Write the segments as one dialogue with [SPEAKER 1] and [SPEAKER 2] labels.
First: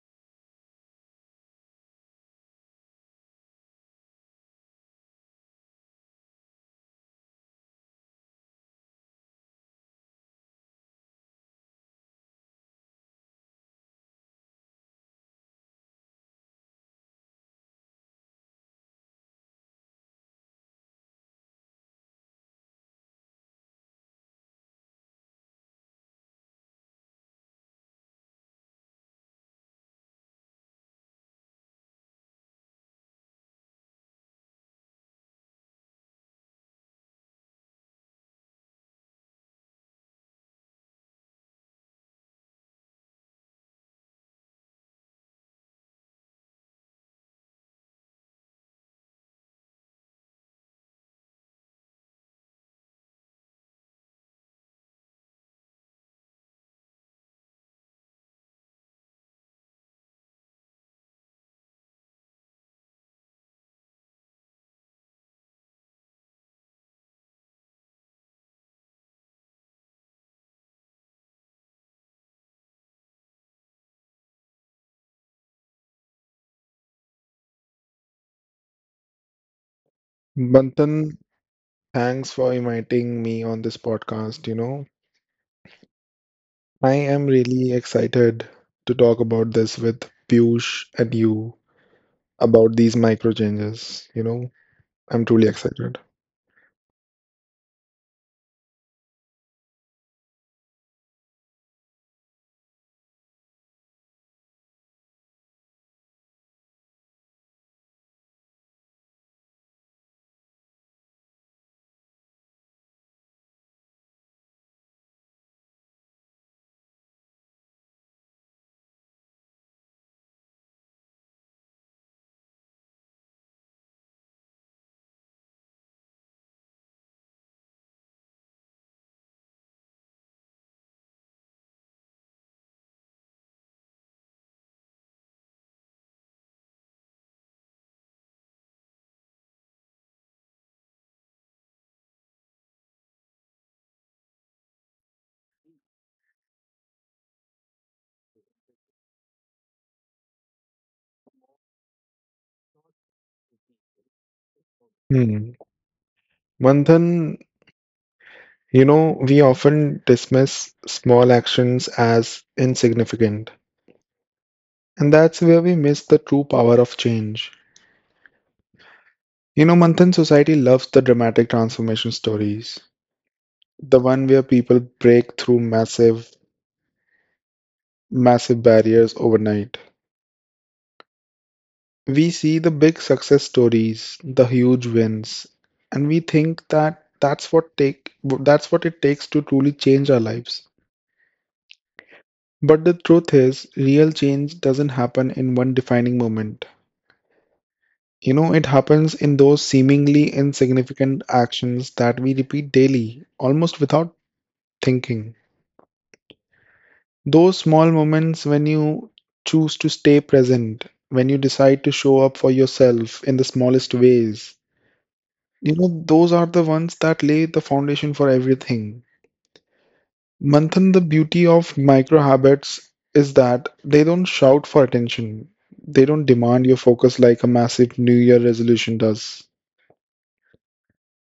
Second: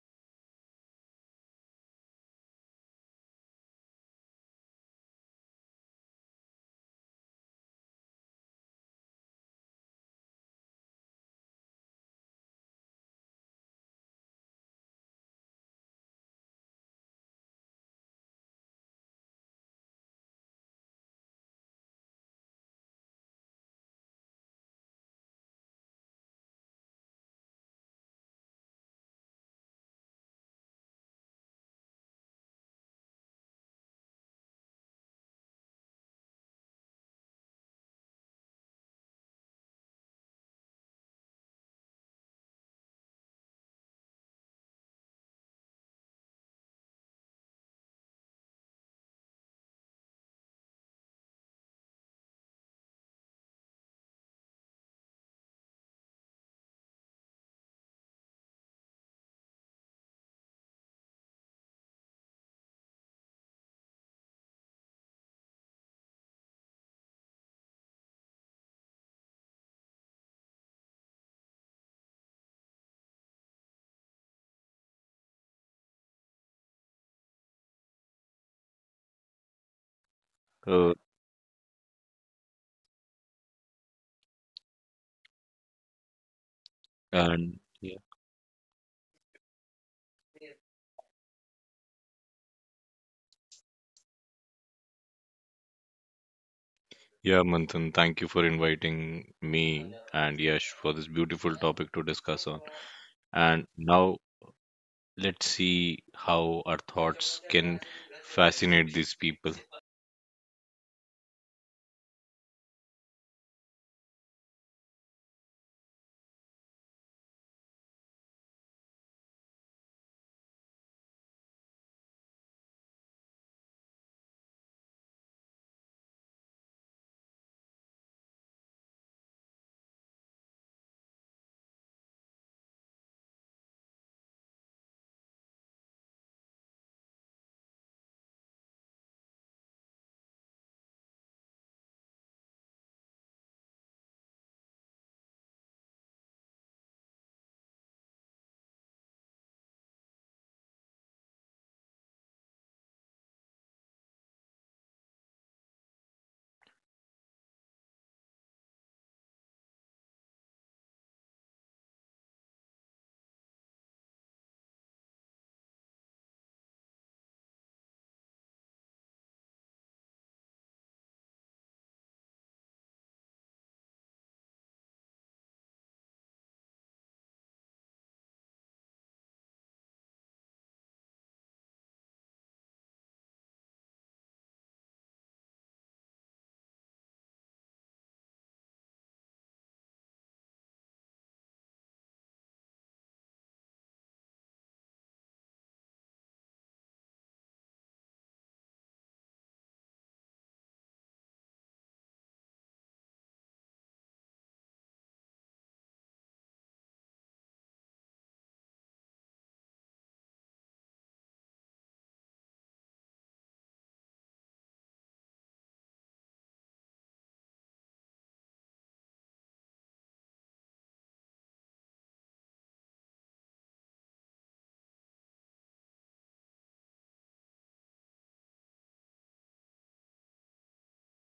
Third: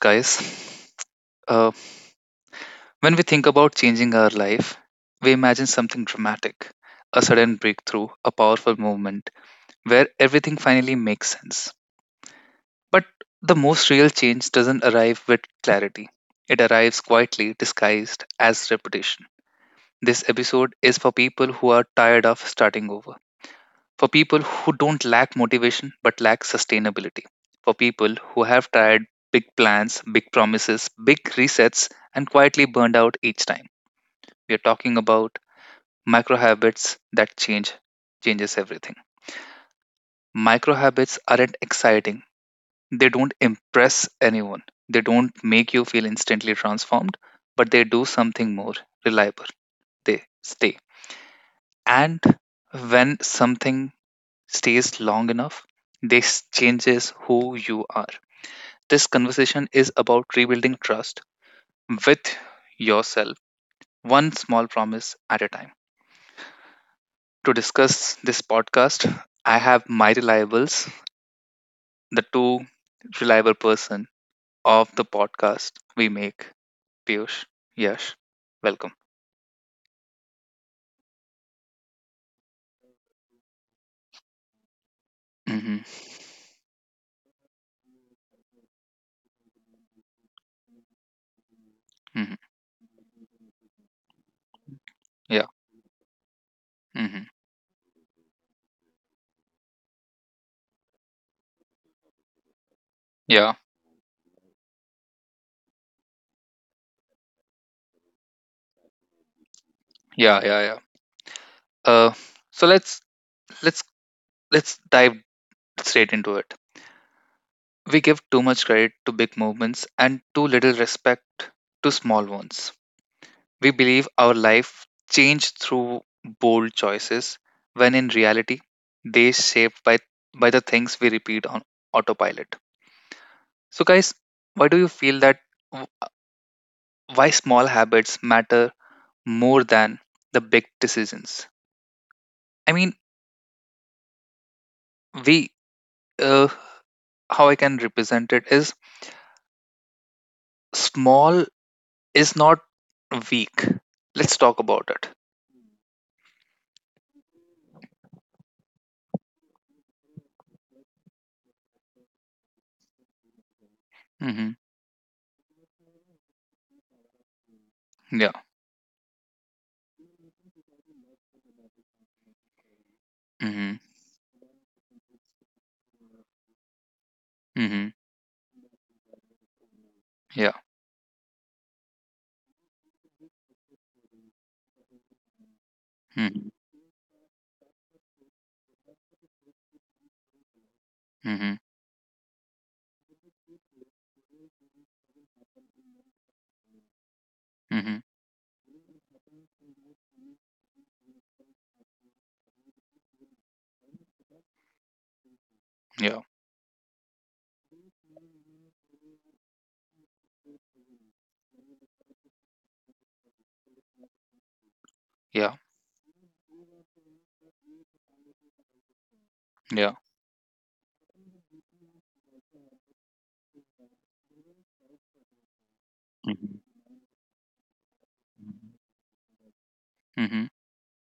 [SPEAKER 1] guys. Uh, when we think about changing our life, we imagine something dramatic, a sudden breakthrough, a powerful movement where everything finally makes sense. But the most real change doesn't arrive with clarity, it arrives quietly disguised as reputation. This episode is for people who are tired of starting over, for people who don't lack motivation but lack sustainability, for people who have tried big plans, big promises, big resets, and quietly burned out each time. We are talking about micro habits that changes everything. Micro habits aren't exciting. They don't impress anyone. They don't make you feel instantly transformed, but they do something more reliable. They stay. And when something stays long enough, this changes who you are. This conversation is about rebuilding trust with yourself, one small promise at a time. To discuss this podcast, I have my reliables, the two reliable person of the podcast we make, Piyush, Yash. Welcome.
[SPEAKER 2] Uh,
[SPEAKER 3] Bantan, thanks for inviting me on this podcast.
[SPEAKER 1] Hmm.
[SPEAKER 3] I am
[SPEAKER 2] and
[SPEAKER 3] really
[SPEAKER 2] yeah,
[SPEAKER 3] excited to talk about this with Piyush and you
[SPEAKER 1] Hmm.
[SPEAKER 3] about these micro changes. I'm truly
[SPEAKER 1] Yeah.
[SPEAKER 3] excited.
[SPEAKER 1] Hmm.
[SPEAKER 2] yeah, Manthan, thank you for inviting me and Yash for this beautiful topic to discuss on.
[SPEAKER 1] Yeah.
[SPEAKER 2] And now let's see how our thoughts can fascinate these people.
[SPEAKER 1] Yeah. Yeah. Yeah. Uh, so let's let's let's dive straight into it. We give too much credit to big movements and too little respect to small ones. We believe our life changed through bold choices, when in reality, they shaped by the things we repeat on autopilot. So, guys, why do you feel that w- why small habits matter more than the big decisions? I mean, we, uh, how I can represent it is small is not weak. Let's talk about it.
[SPEAKER 3] Hmm. Manthan, you know, we often dismiss small actions as insignificant,
[SPEAKER 1] Mm-hmm.
[SPEAKER 3] and that's where we miss the true power of change.
[SPEAKER 1] Yeah.
[SPEAKER 3] You know, Manthan, society loves the dramatic transformation stories,
[SPEAKER 1] Mhm.
[SPEAKER 3] the one where people break through massive
[SPEAKER 1] Mhm.
[SPEAKER 3] massive barriers overnight.
[SPEAKER 1] Yeah.
[SPEAKER 3] We see the big success stories, the huge wins, and we
[SPEAKER 1] Mhm.
[SPEAKER 3] think that that's what it takes to truly change our lives.
[SPEAKER 1] Mhm.
[SPEAKER 3] But the truth is, real change doesn't happen in one defining moment.
[SPEAKER 1] Mhm.
[SPEAKER 3] You know, it happens in those seemingly insignificant actions that we repeat daily, almost without thinking.
[SPEAKER 1] Yeah.
[SPEAKER 3] Those small moments when you choose to stay present, when you decide to show up for yourself in the smallest ways.
[SPEAKER 1] Yeah.
[SPEAKER 3] Those are the ones that lay the foundation for everything.
[SPEAKER 1] Yeah.
[SPEAKER 3] Manthan, the beauty of micro habits is that they don't shout for attention. They don't
[SPEAKER 1] Mhm.
[SPEAKER 3] demand your focus like a massive New Year resolution does.
[SPEAKER 1] Mhm.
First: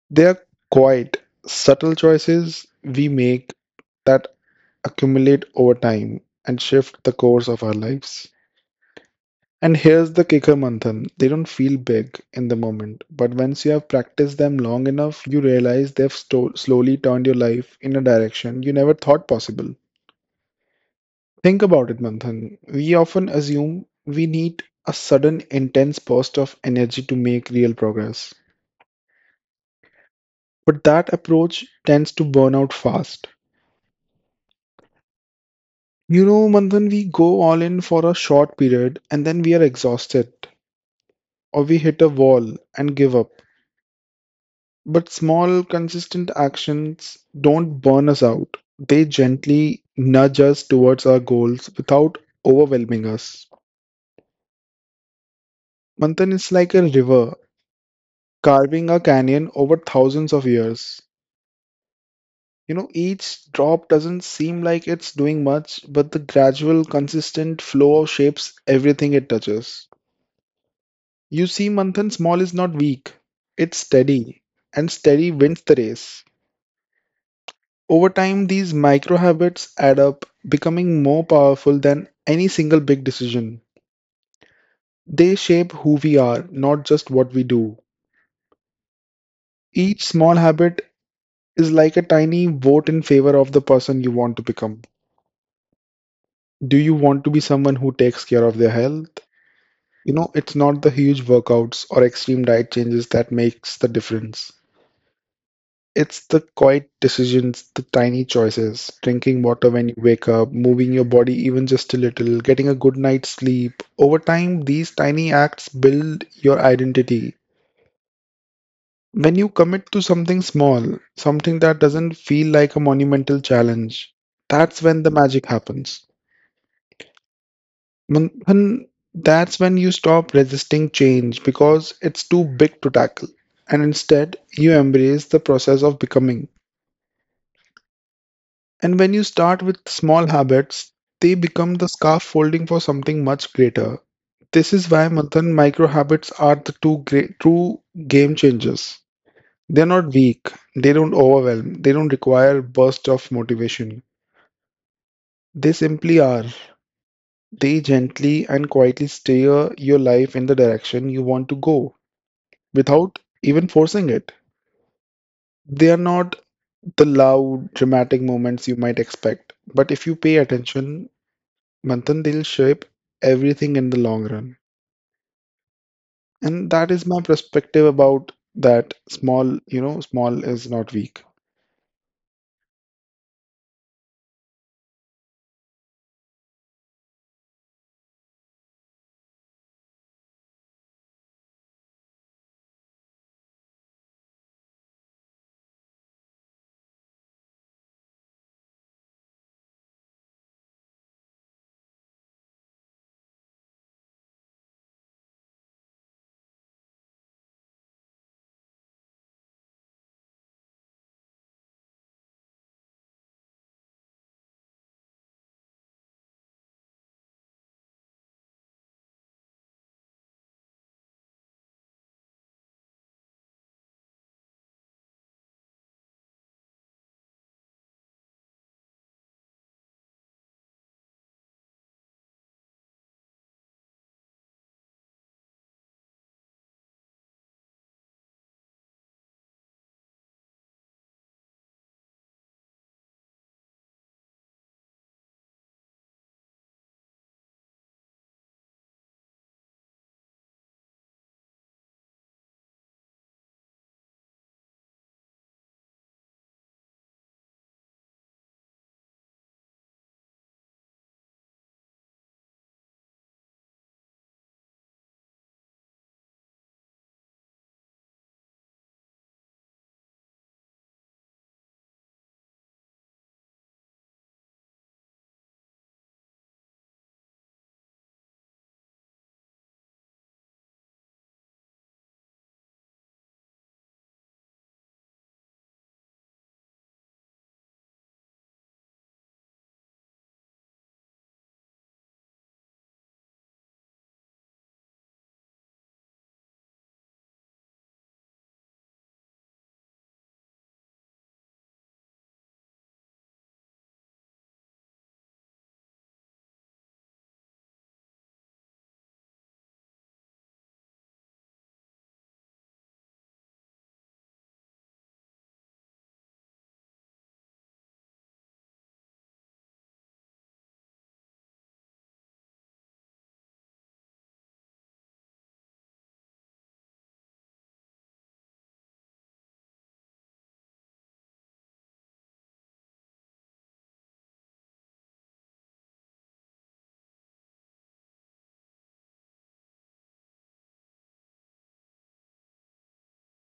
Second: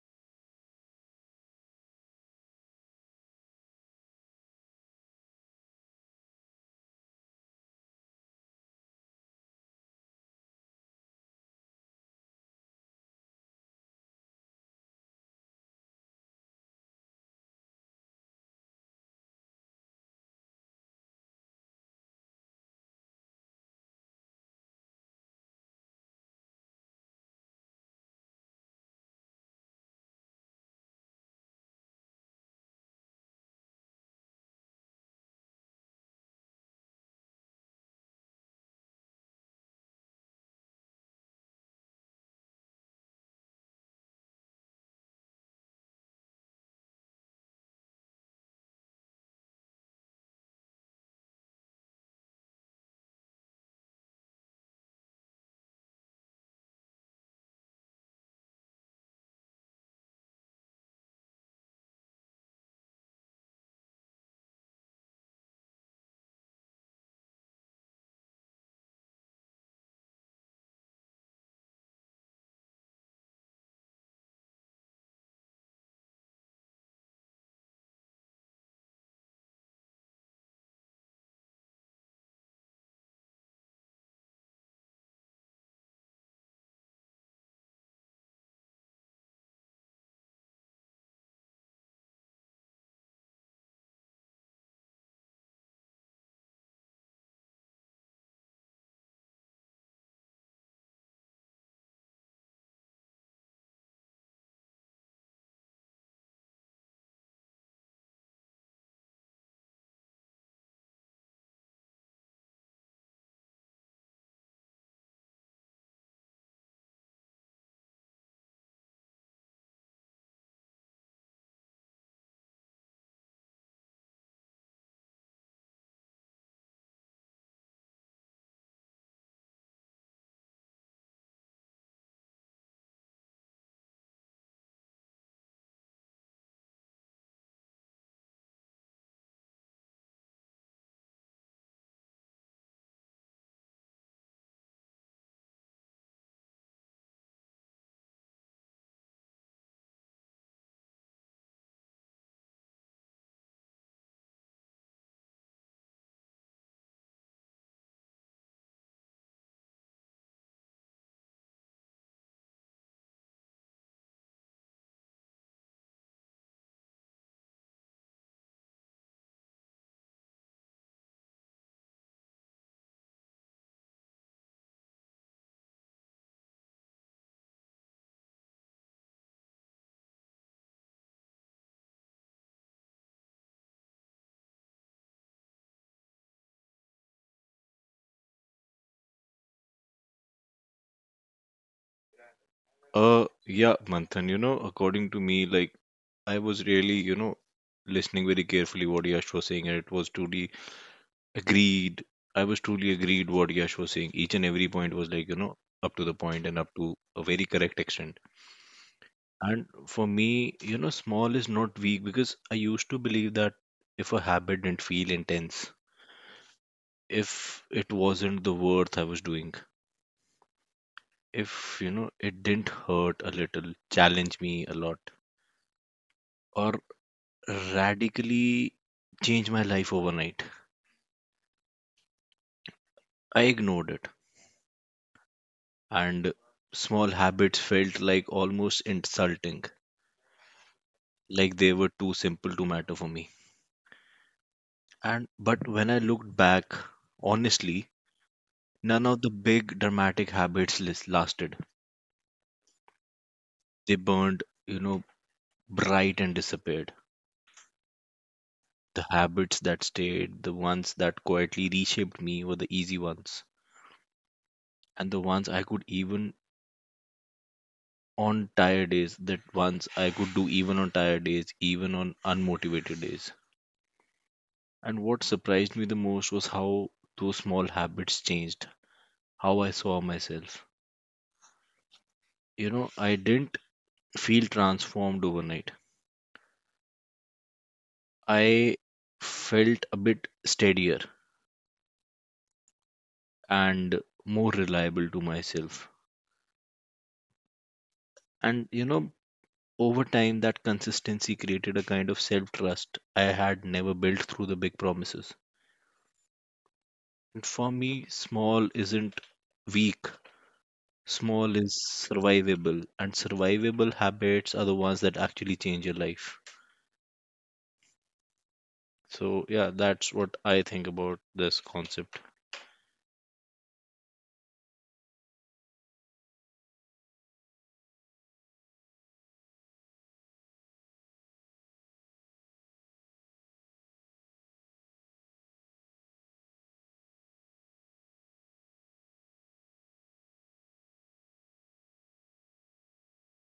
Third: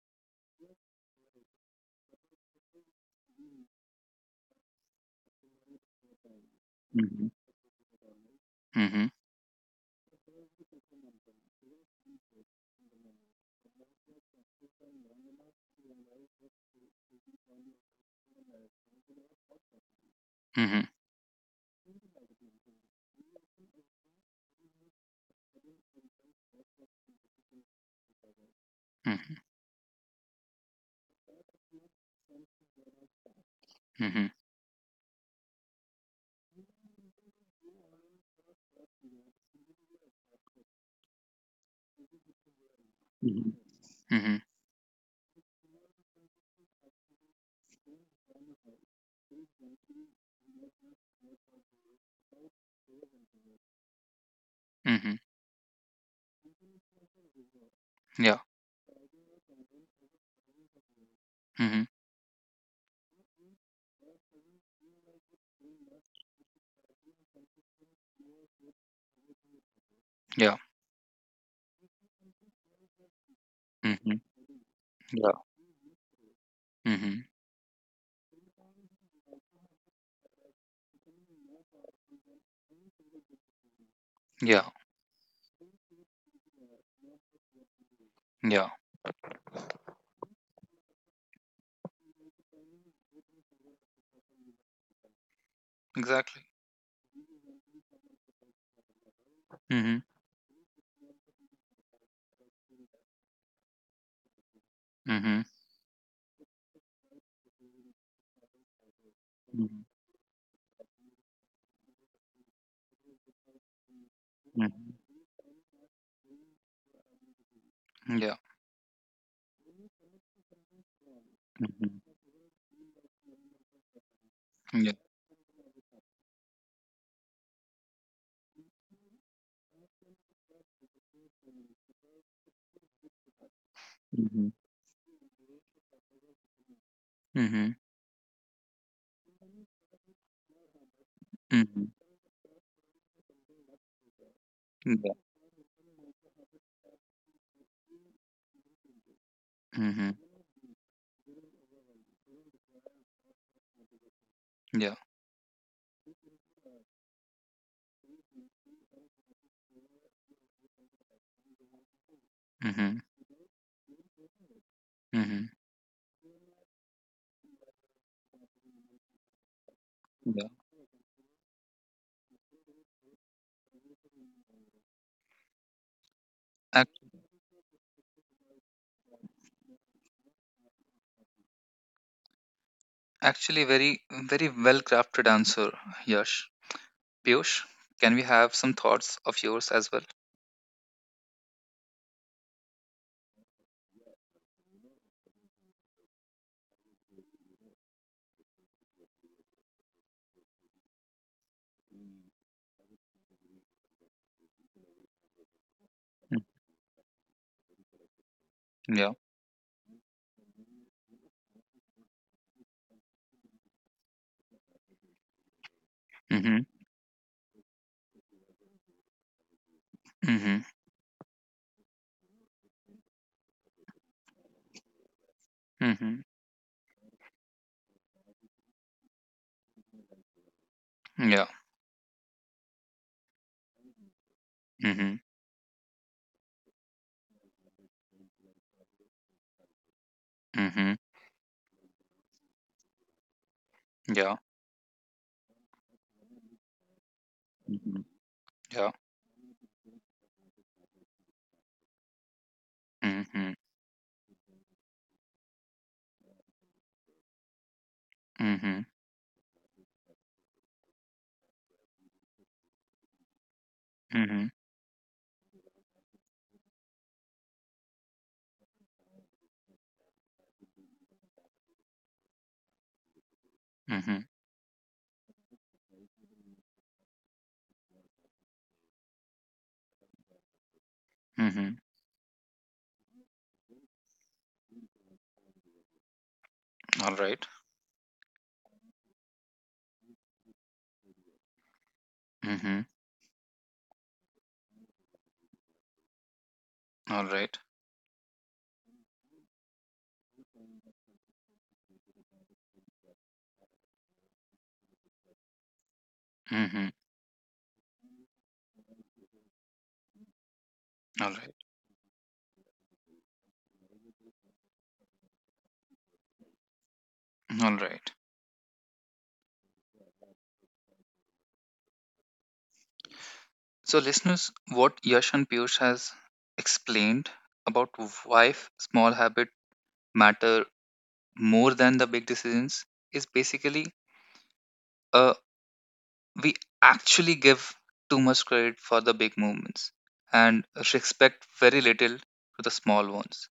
[SPEAKER 3] They are quite subtle choices we make that accumulate over time and shift the
[SPEAKER 1] Mhm.
[SPEAKER 3] course of our lives.
[SPEAKER 1] Mhm.
[SPEAKER 3] And here's the kicker, Manthan. They don't feel big in the moment, but once you have practiced them long enough, you realize slowly turned your life in a direction you never thought possible.
[SPEAKER 1] Mhm.
[SPEAKER 3] Think about it, Manthan. We often assume we need a sudden, intense burst of energy to make real progress,
[SPEAKER 1] Mhm.
[SPEAKER 3] but that approach tends to burn out fast.
[SPEAKER 1] Mhm.
[SPEAKER 3] You know, Manthan, we go all in for a short period and then we are exhausted, or we hit a wall and give up.
[SPEAKER 1] Mhm.
[SPEAKER 3] But small, consistent actions don't burn us out. They gently nudge us towards our goals without overwhelming us.
[SPEAKER 1] Mhm.
[SPEAKER 3] Manthan is like a river
[SPEAKER 1] Yeah.
[SPEAKER 3] carving a canyon over thousands of years.
[SPEAKER 1] Mhm.
[SPEAKER 3] You know, each drop doesn't seem like it's doing much, but the gradual, consistent flow shapes everything it touches.
[SPEAKER 1] Yeah.
[SPEAKER 3] You see, Manthan, small is not weak, it's
[SPEAKER 1] Mhm.
[SPEAKER 3] steady, and steady
[SPEAKER 1] Yeah.
[SPEAKER 3] wins the race.
[SPEAKER 1] Mhm.
[SPEAKER 3] Over time, these micro habits add up, becoming more powerful than any single big decision.
[SPEAKER 1] Yeah.
[SPEAKER 3] They shape who we are, not just what we do.
[SPEAKER 1] Yeah.
[SPEAKER 3] Each small habit is like a tiny vote in favor of the person you want to become.
[SPEAKER 1] Exactly.
[SPEAKER 3] Do you want to be someone who takes care of their health?
[SPEAKER 1] Mhm.
[SPEAKER 3] You know, it's not the huge workouts or extreme diet changes that makes the difference.
[SPEAKER 1] Mhm.
[SPEAKER 3] It's the quiet decisions, the tiny choices, drinking water
[SPEAKER 1] Mhm.
[SPEAKER 3] when you wake up, moving your body even just a little, getting a good night's sleep. Over time, these
[SPEAKER 1] Mhm.
[SPEAKER 3] tiny acts build your identity.
[SPEAKER 1] Yeah.
[SPEAKER 3] When you commit to something small, something that
[SPEAKER 1] Mhm.
[SPEAKER 3] doesn't feel like a monumental challenge, that's
[SPEAKER 1] Yeah.
[SPEAKER 3] when the magic happens. Manthan, that's when you stop resisting change because it's too big to tackle. And instead,
[SPEAKER 1] Mhm.
[SPEAKER 3] you embrace the process of becoming.
[SPEAKER 1] Mhm.
[SPEAKER 3] And when you start with small habits, they become the
[SPEAKER 1] Mhm.
[SPEAKER 3] scaffolding for something much greater. This is why
[SPEAKER 1] Yeah.
[SPEAKER 3] Manthan micro habits are the two great true game changers. They're not
[SPEAKER 1] Mhm.
[SPEAKER 3] weak, they don't overwhelm, they don't require burst of motivation.
[SPEAKER 1] Yeah.
[SPEAKER 3] They simply are. They gently and quietly steer your life in the direction you want to go
[SPEAKER 1] Mhm.
[SPEAKER 3] without even forcing it.
[SPEAKER 1] Mhm.
[SPEAKER 3] They are not the loud, dramatic moments you might expect, but if you pay
[SPEAKER 1] Yeah.
[SPEAKER 3] attention, Manthan, they'll shape everything in the long run. And that
[SPEAKER 1] Ac-
[SPEAKER 3] is my perspective about that small, you know, small is not weak.
[SPEAKER 1] Actually, very, very well crafted answer, Yash. Piyush, can we have some thoughts of yours as well?
[SPEAKER 2] Yeah, Manthan, you know, according to me, I was really, you know, listening very carefully what Yash was saying, and it was truly agreed. I was truly agreed what Yash was saying. Each and every point was like, you know, up to the
[SPEAKER 1] Mm.
[SPEAKER 2] point and up to a very correct extent.
[SPEAKER 1] Yeah.
[SPEAKER 2] And for me, you know, small is not weak because I used to believe that if a habit didn't feel intense,
[SPEAKER 1] Mhm.
[SPEAKER 2] if it wasn't the worth I was doing,
[SPEAKER 1] Mhm.
[SPEAKER 2] if, you know, it didn't hurt a little, challenge me a lot,
[SPEAKER 1] Mhm.
[SPEAKER 2] or radically change my life overnight,
[SPEAKER 1] Yeah.
[SPEAKER 2] I ignored it.
[SPEAKER 1] Mhm.
[SPEAKER 2] And small habits felt like almost insulting,
[SPEAKER 1] Mhm.
[SPEAKER 2] like they were too simple to matter for me.
[SPEAKER 1] Yeah.
[SPEAKER 2] And but when I looked back, honestly,
[SPEAKER 1] Mhm. Yeah.
[SPEAKER 2] none of the big dramatic habits lasted.
[SPEAKER 1] Mhm.
[SPEAKER 2] They burned, you know, bright and disappeared.
[SPEAKER 1] Mhm.
[SPEAKER 2] The habits that stayed, the ones that quietly reshaped me were the easy ones.
[SPEAKER 1] Mhm.
[SPEAKER 2] And the ones I could even on tired days, that ones I could do even on tired days, even on unmotivated days.
[SPEAKER 1] Mhm,
[SPEAKER 2] And what surprised me the most was how those small habits changed, how I saw myself.
[SPEAKER 1] mhm.
[SPEAKER 2] You know, I didn't feel transformed overnight.
[SPEAKER 1] Alright.
[SPEAKER 2] I felt a bit steadier
[SPEAKER 1] Mhm.
[SPEAKER 2] and more reliable to myself.
[SPEAKER 1] Alright.
[SPEAKER 2] And you know, over time, that consistency created a kind of self trust I had never built through the big promises.
[SPEAKER 1] Mhm.
[SPEAKER 2] And for me, small isn't weak,
[SPEAKER 1] Alright.
[SPEAKER 2] small is survivable, and survivable habits are the ones that actually change your life.
[SPEAKER 1] Alright.
[SPEAKER 2] So, yeah, that's what I think about this concept.
[SPEAKER 1] So, listeners, what Yash and Piyush has explained about why small habit matter more than the big decisions is basically uh we actually give too much credit for the big movements and respect very little to the small ones.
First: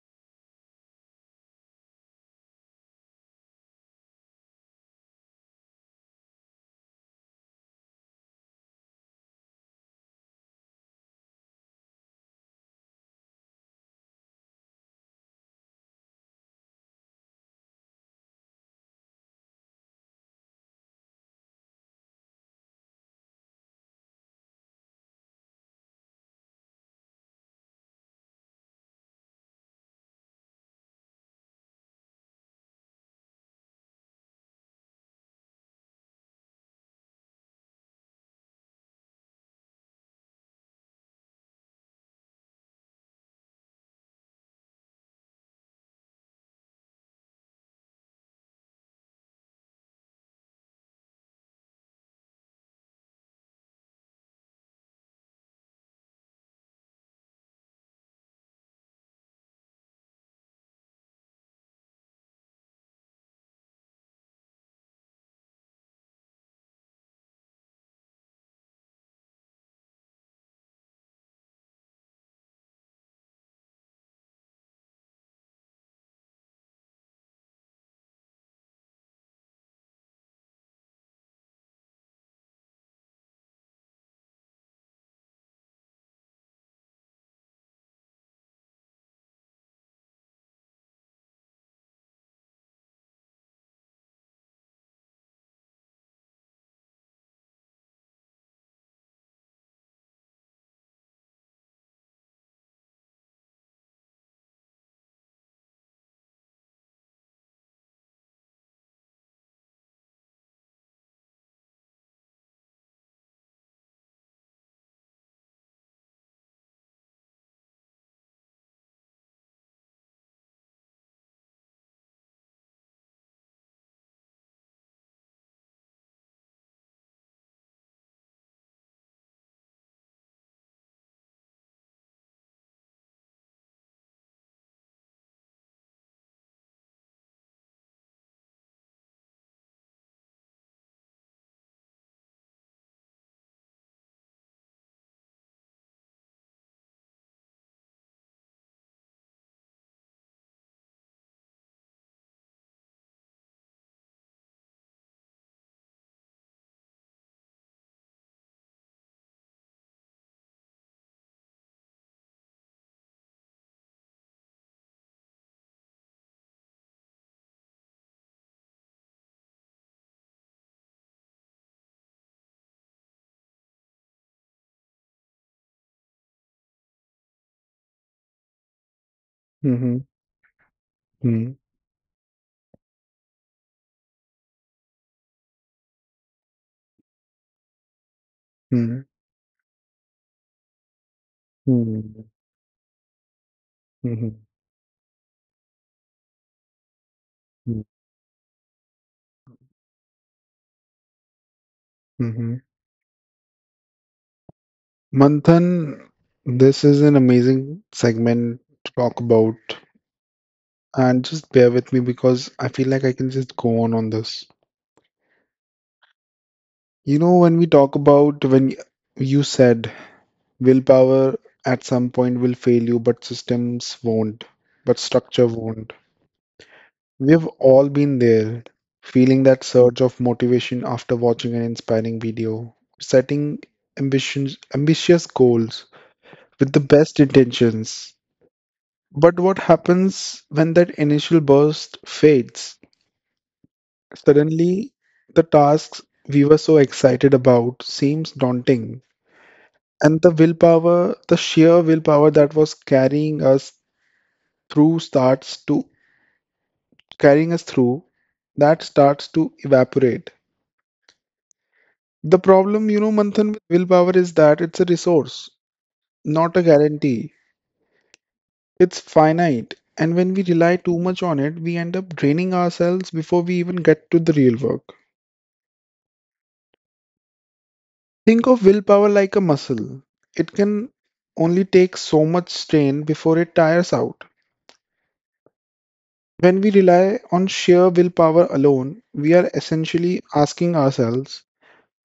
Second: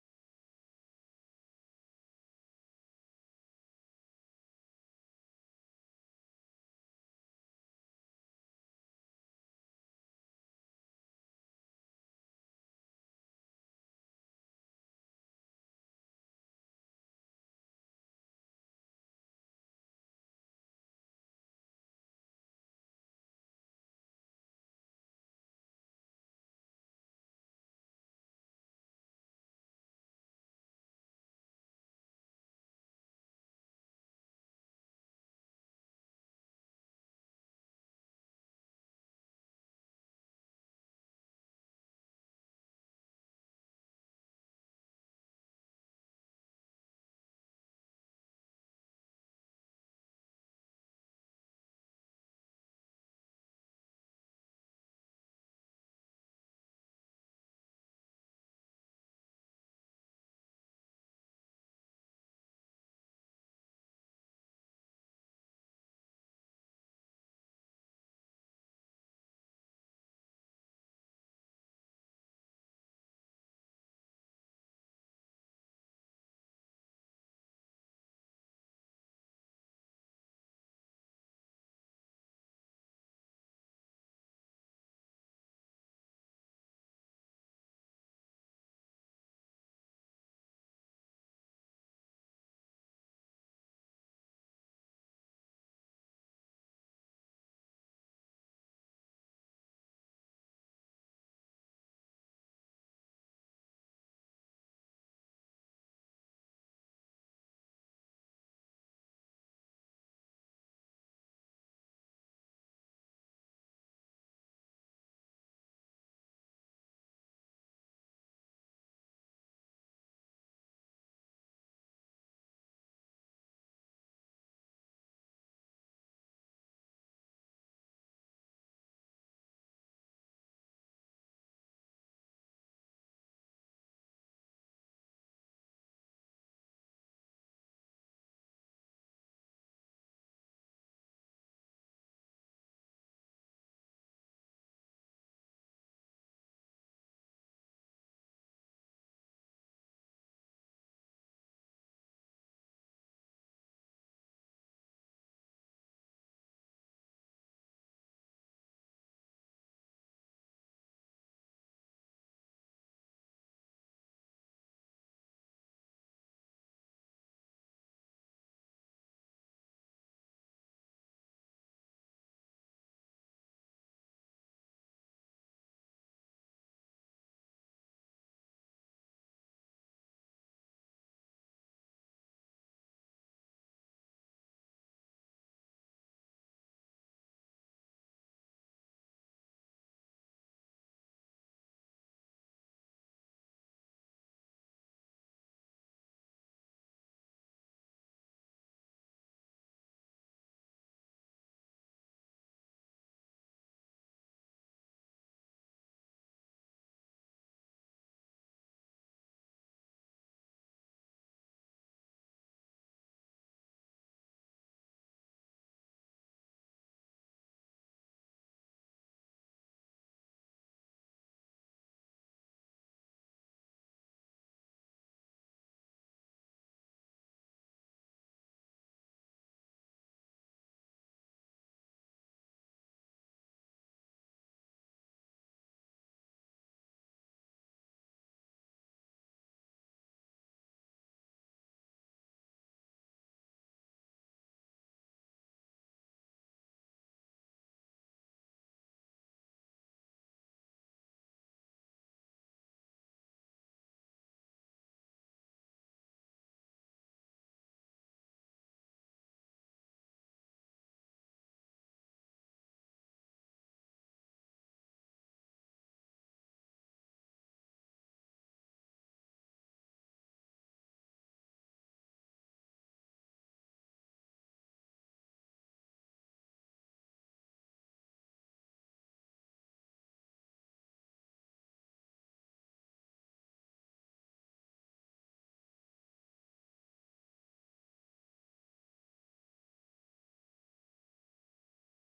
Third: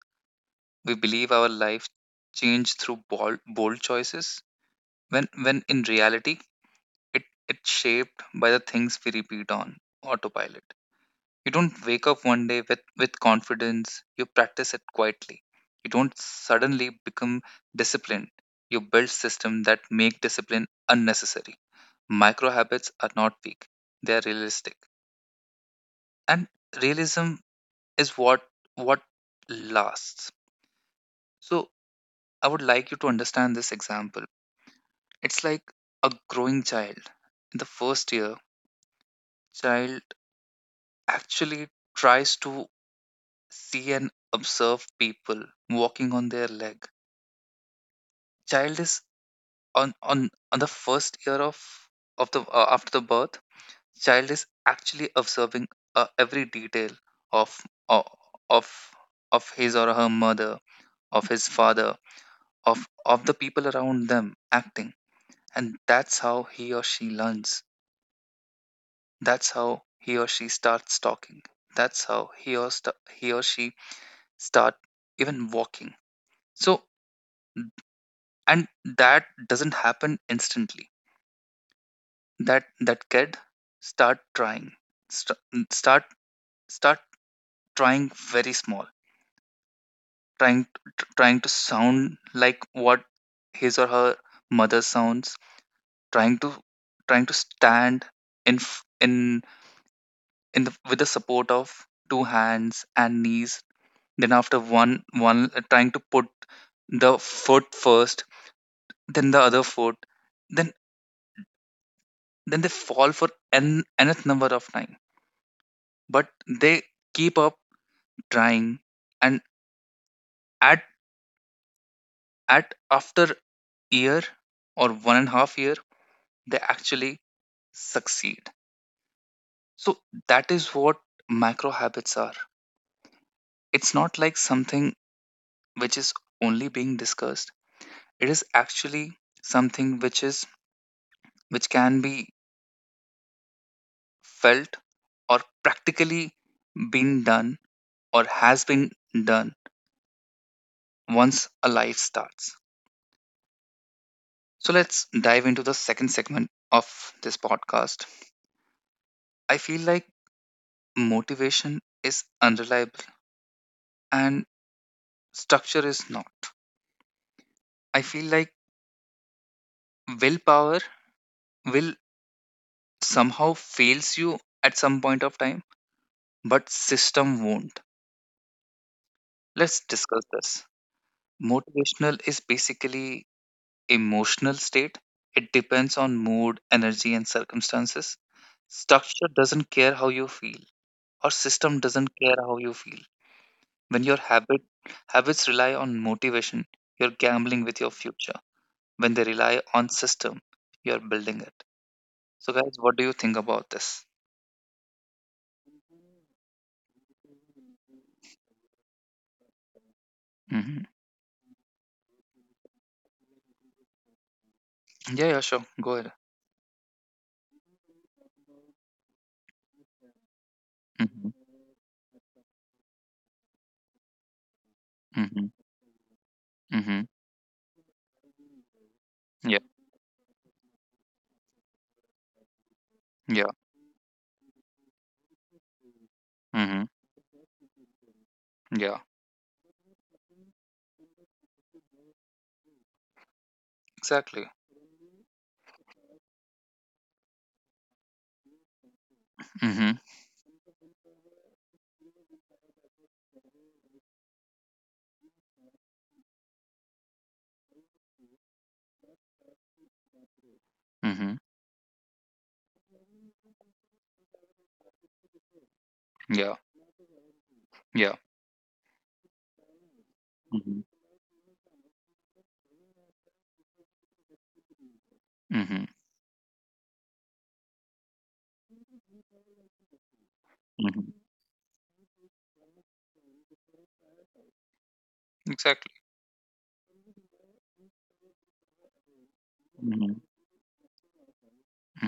[SPEAKER 1] We believe our life change through bold choices, when in reality it it's shaped by the things we repeat on autopilot. You don't wake up one day with confidence, you practice it quietly. You don't suddenly become disciplined, you build systems that make discipline unnecessary. Micro habits are not weak, they are realistic, and realism is what lasts. So, I would like you to understand this example. It's like a growing child. In the first year, child actually tries to see and observe people walking on their leg. Child is on the first year of the after the birth. Child is actually observing every detail of o- of of his or her mother, of his father, of the people around them acting, and that's how he or she learns. That's how he or she starts talking. That's how he or she start even walking. So, and that doesn't happen instantly, that kid start trying st- start start trying very small, trying to sound like what his or her mother sounds, trying to trying to stand in f- in the, with the support of two hands and knees, then after one, trying to put the foot first, then the other foot, then then they fall for n nth number of times, but they keep up trying, and at at after year or 1.5 year they actually succeed. So that is what macro habits are. It's not like something which is only being discussed, it is actually something which can be felt or practically been done or has been done once a life starts. So let's dive into the second segment of this podcast. I feel like motivation is unreliable and structure is not. I feel like willpower will somehow fails you at some point of time, but system won't. Let's
[SPEAKER 3] Mm-hmm.
[SPEAKER 1] discuss this.
[SPEAKER 3] Mm-hmm.
[SPEAKER 1] Motivational is basically emotional state. It depends on mood, energy and circumstances. Structure doesn't care how you feel or system doesn't
[SPEAKER 3] Mm-hmm.
[SPEAKER 1] care how you feel. When your habits rely on motivation, you're gambling with your future. When they rely on system, you're building it. So,
[SPEAKER 3] Mm-hmm.
[SPEAKER 1] guys, what do you think about this?
[SPEAKER 3] Manthan, this is an amazing segment to talk about.
[SPEAKER 1] Hmm.
[SPEAKER 3] And just bear with me because I feel like I can just go on this.
[SPEAKER 1] Yeah, yeah, sure, go ahead.
[SPEAKER 3] You know, when we talk about, when y- you said willpower
[SPEAKER 1] Hmm.
[SPEAKER 3] at some point will fail you, but
[SPEAKER 1] Hmm.
[SPEAKER 3] structure won't.
[SPEAKER 1] Hmm.
[SPEAKER 3] We've all been there, feeling
[SPEAKER 1] Yeah.
[SPEAKER 3] that surge of motivation after watching an inspiring video,
[SPEAKER 1] Yeah.
[SPEAKER 3] setting ambitious goals with the
[SPEAKER 1] Hmm.
[SPEAKER 3] best intentions.
[SPEAKER 1] Yeah.
[SPEAKER 3] But what happens when that initial burst fades?
[SPEAKER 1] Exactly.
[SPEAKER 3] Suddenly, the tasks we were so excited about seems daunting,
[SPEAKER 1] Hmm.
[SPEAKER 3] and the willpower, the sheer willpower that was carrying us through starts to carrying us through, that starts to evaporate.
[SPEAKER 1] Hmm.
[SPEAKER 3] The problem, you know, Manthan, with willpower is that it's a resource,
[SPEAKER 1] Yeah.
[SPEAKER 3] not a guarantee.
[SPEAKER 1] Yeah.
[SPEAKER 3] It's finite, and when we rely
[SPEAKER 1] Hmm.
[SPEAKER 3] too much on it, we end up draining ourselves before we even get to the real work.
[SPEAKER 1] Hmm.
[SPEAKER 3] Think of willpower like a muscle. It can
[SPEAKER 1] Hmm.
[SPEAKER 3] only take so much strain before it tires out.
[SPEAKER 1] Exactly.
[SPEAKER 3] When we rely on sheer willpower alone, we are
[SPEAKER 1] Hmm.
[SPEAKER 3] essentially asking ourselves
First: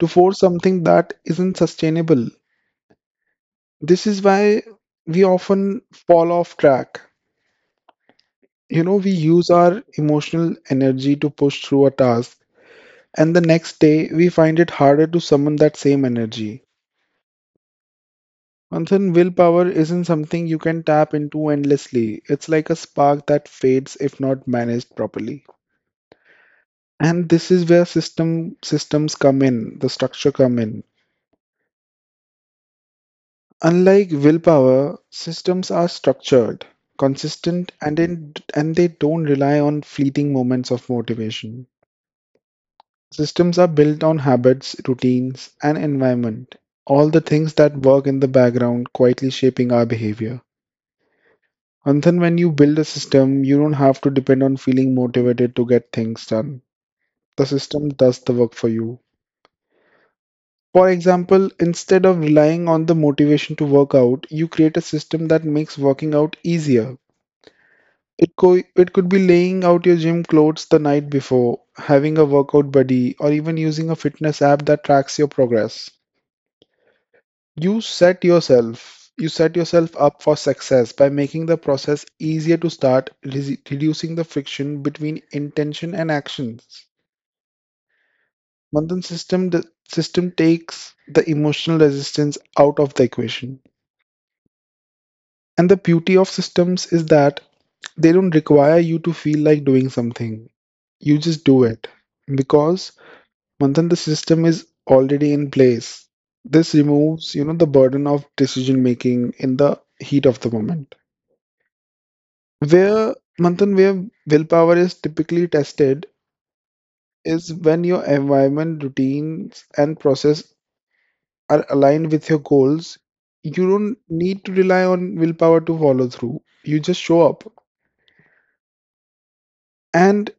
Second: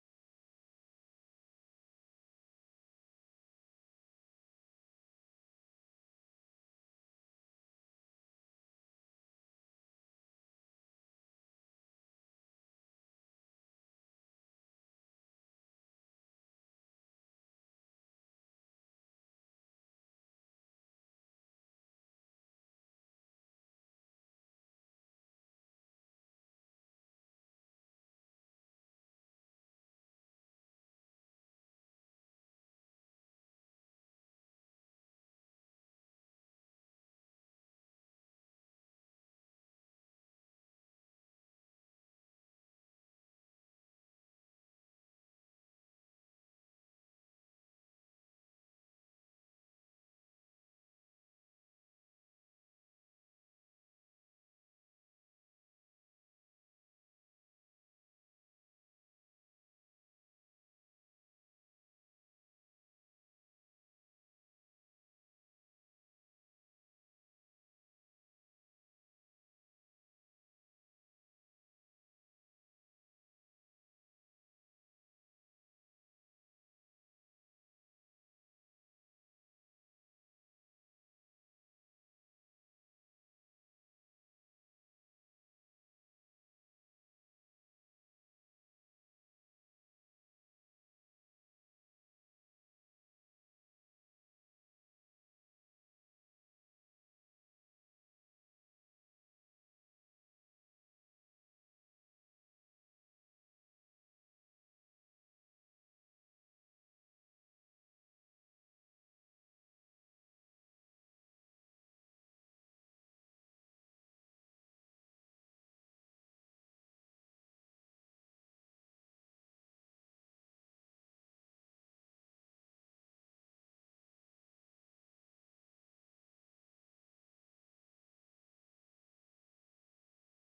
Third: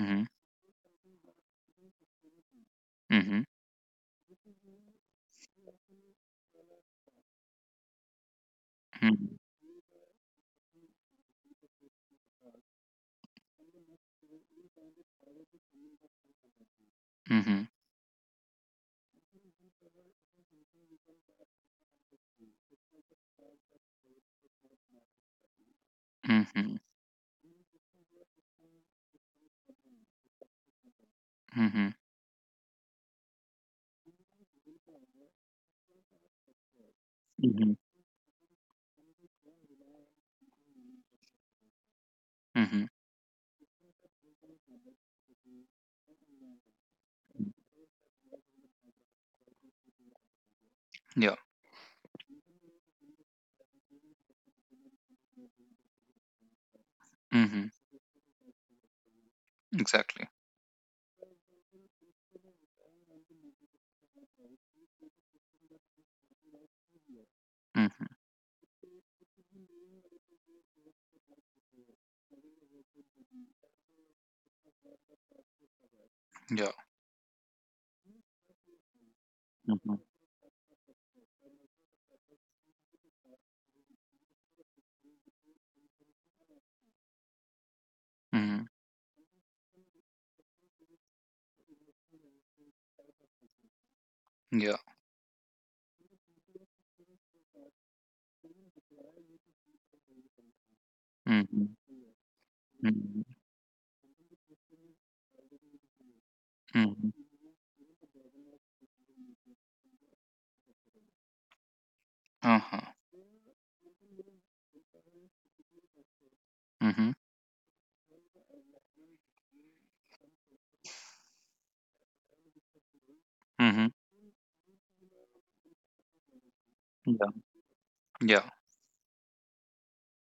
[SPEAKER 3] to force something that isn't sustainable.
[SPEAKER 1] Hmm.
[SPEAKER 3] This is why we often fall off track. You know, we
[SPEAKER 1] Hmm.
[SPEAKER 3] use our emotional energy to push through a task, and the next day we find it harder to summon that same energy.
[SPEAKER 1] Hmm.
[SPEAKER 3] Manthan, willpower isn't something you can tap into endlessly. It's like a spark that fades if not managed properly.
[SPEAKER 1] Hmm. Hmm.
[SPEAKER 3] And this is where systems come in, the structure come in.
[SPEAKER 1] Hmm.
[SPEAKER 3] Unlike willpower, systems are structured, consistent, and they don't rely on fleeting moments of motivation.
[SPEAKER 1] Hmm.
[SPEAKER 3] Systems are built on habits, routines, and environment, all the things that work in the background, quietly shaping our behavior.
[SPEAKER 1] Yeah.
[SPEAKER 3] And then, when you build a system, you don't have to depend on feeling motivated to get things done. The
[SPEAKER 1] Hmm.
[SPEAKER 3] system does the work for you.
[SPEAKER 1] Exactly.
[SPEAKER 3] For example, instead of relying on the motivation to work out, you create a system that makes working out easier.
[SPEAKER 1] Hmm.
[SPEAKER 3] It could be laying out your gym clothes the night before, having a workout buddy, or even using a fitness app that tracks your progress.
[SPEAKER 1] Yeah.
[SPEAKER 3] You set yourself
[SPEAKER 1] Hmm.
[SPEAKER 3] up for success by making the process easier to start, reducing the friction between intention and actions.
[SPEAKER 1] Hmm.
[SPEAKER 3] Bandhan system The system takes the emotional resistance out of the equation.
[SPEAKER 1] Yeah.
[SPEAKER 3] And the beauty of systems is that they don't require you to feel like doing something. You just do
[SPEAKER 1] Hmm.
[SPEAKER 3] it. Because
[SPEAKER 1] Mhm,
[SPEAKER 3] Manthan, the system is already in place. This
[SPEAKER 1] mhm,
[SPEAKER 3] removes, you know, the burden of decision making in the heat of the moment.
[SPEAKER 1] uh-huh,
[SPEAKER 3] Where where willpower is typically tested
[SPEAKER 1] mhm,
[SPEAKER 3] is when your environment, routines, and process are aligned with your goals. You
[SPEAKER 1] mhm,
[SPEAKER 3] don't need to rely on willpower to follow through. You just show
[SPEAKER 1] yeah,
[SPEAKER 3] up.
[SPEAKER 1] yeah,
[SPEAKER 3] And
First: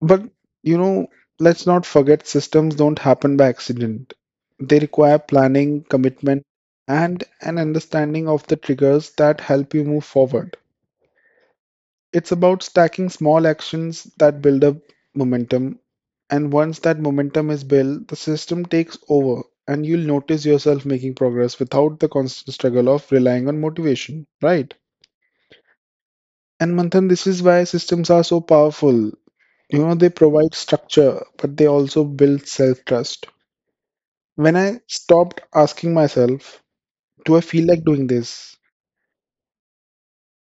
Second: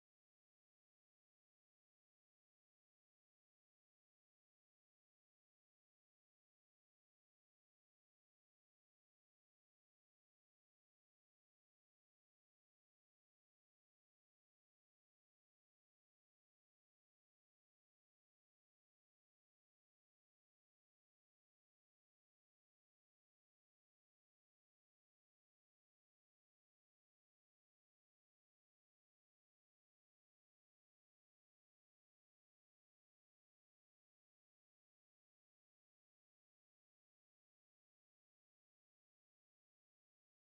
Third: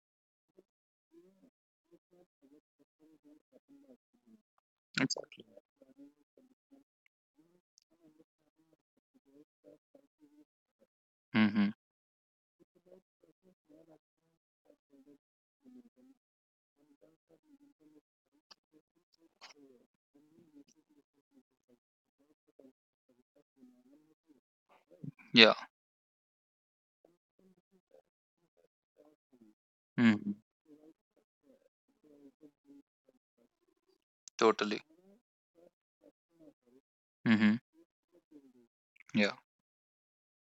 [SPEAKER 3] but you know, let's not forget systems don't happen by accident. They require
[SPEAKER 1] exactly,
[SPEAKER 3] planning, commitment, and an understanding of the triggers that help you move forward.
[SPEAKER 1] mhm,
[SPEAKER 3] It's about stacking small actions that build up momentum, and once that momentum is built, the system takes over, and you'll notice yourself making progress without the constant struggle of relying on motivation, right?
[SPEAKER 1] yeah,
[SPEAKER 3] And Manthan, this is why systems are so powerful. You know, they
[SPEAKER 1] mhm,
[SPEAKER 3] provide structure, but they also build self trust. When I
[SPEAKER 1] totally,
[SPEAKER 3] stopped asking myself, do I
[SPEAKER 1] mhm,
[SPEAKER 3] feel like doing this?
[SPEAKER 1] yeah,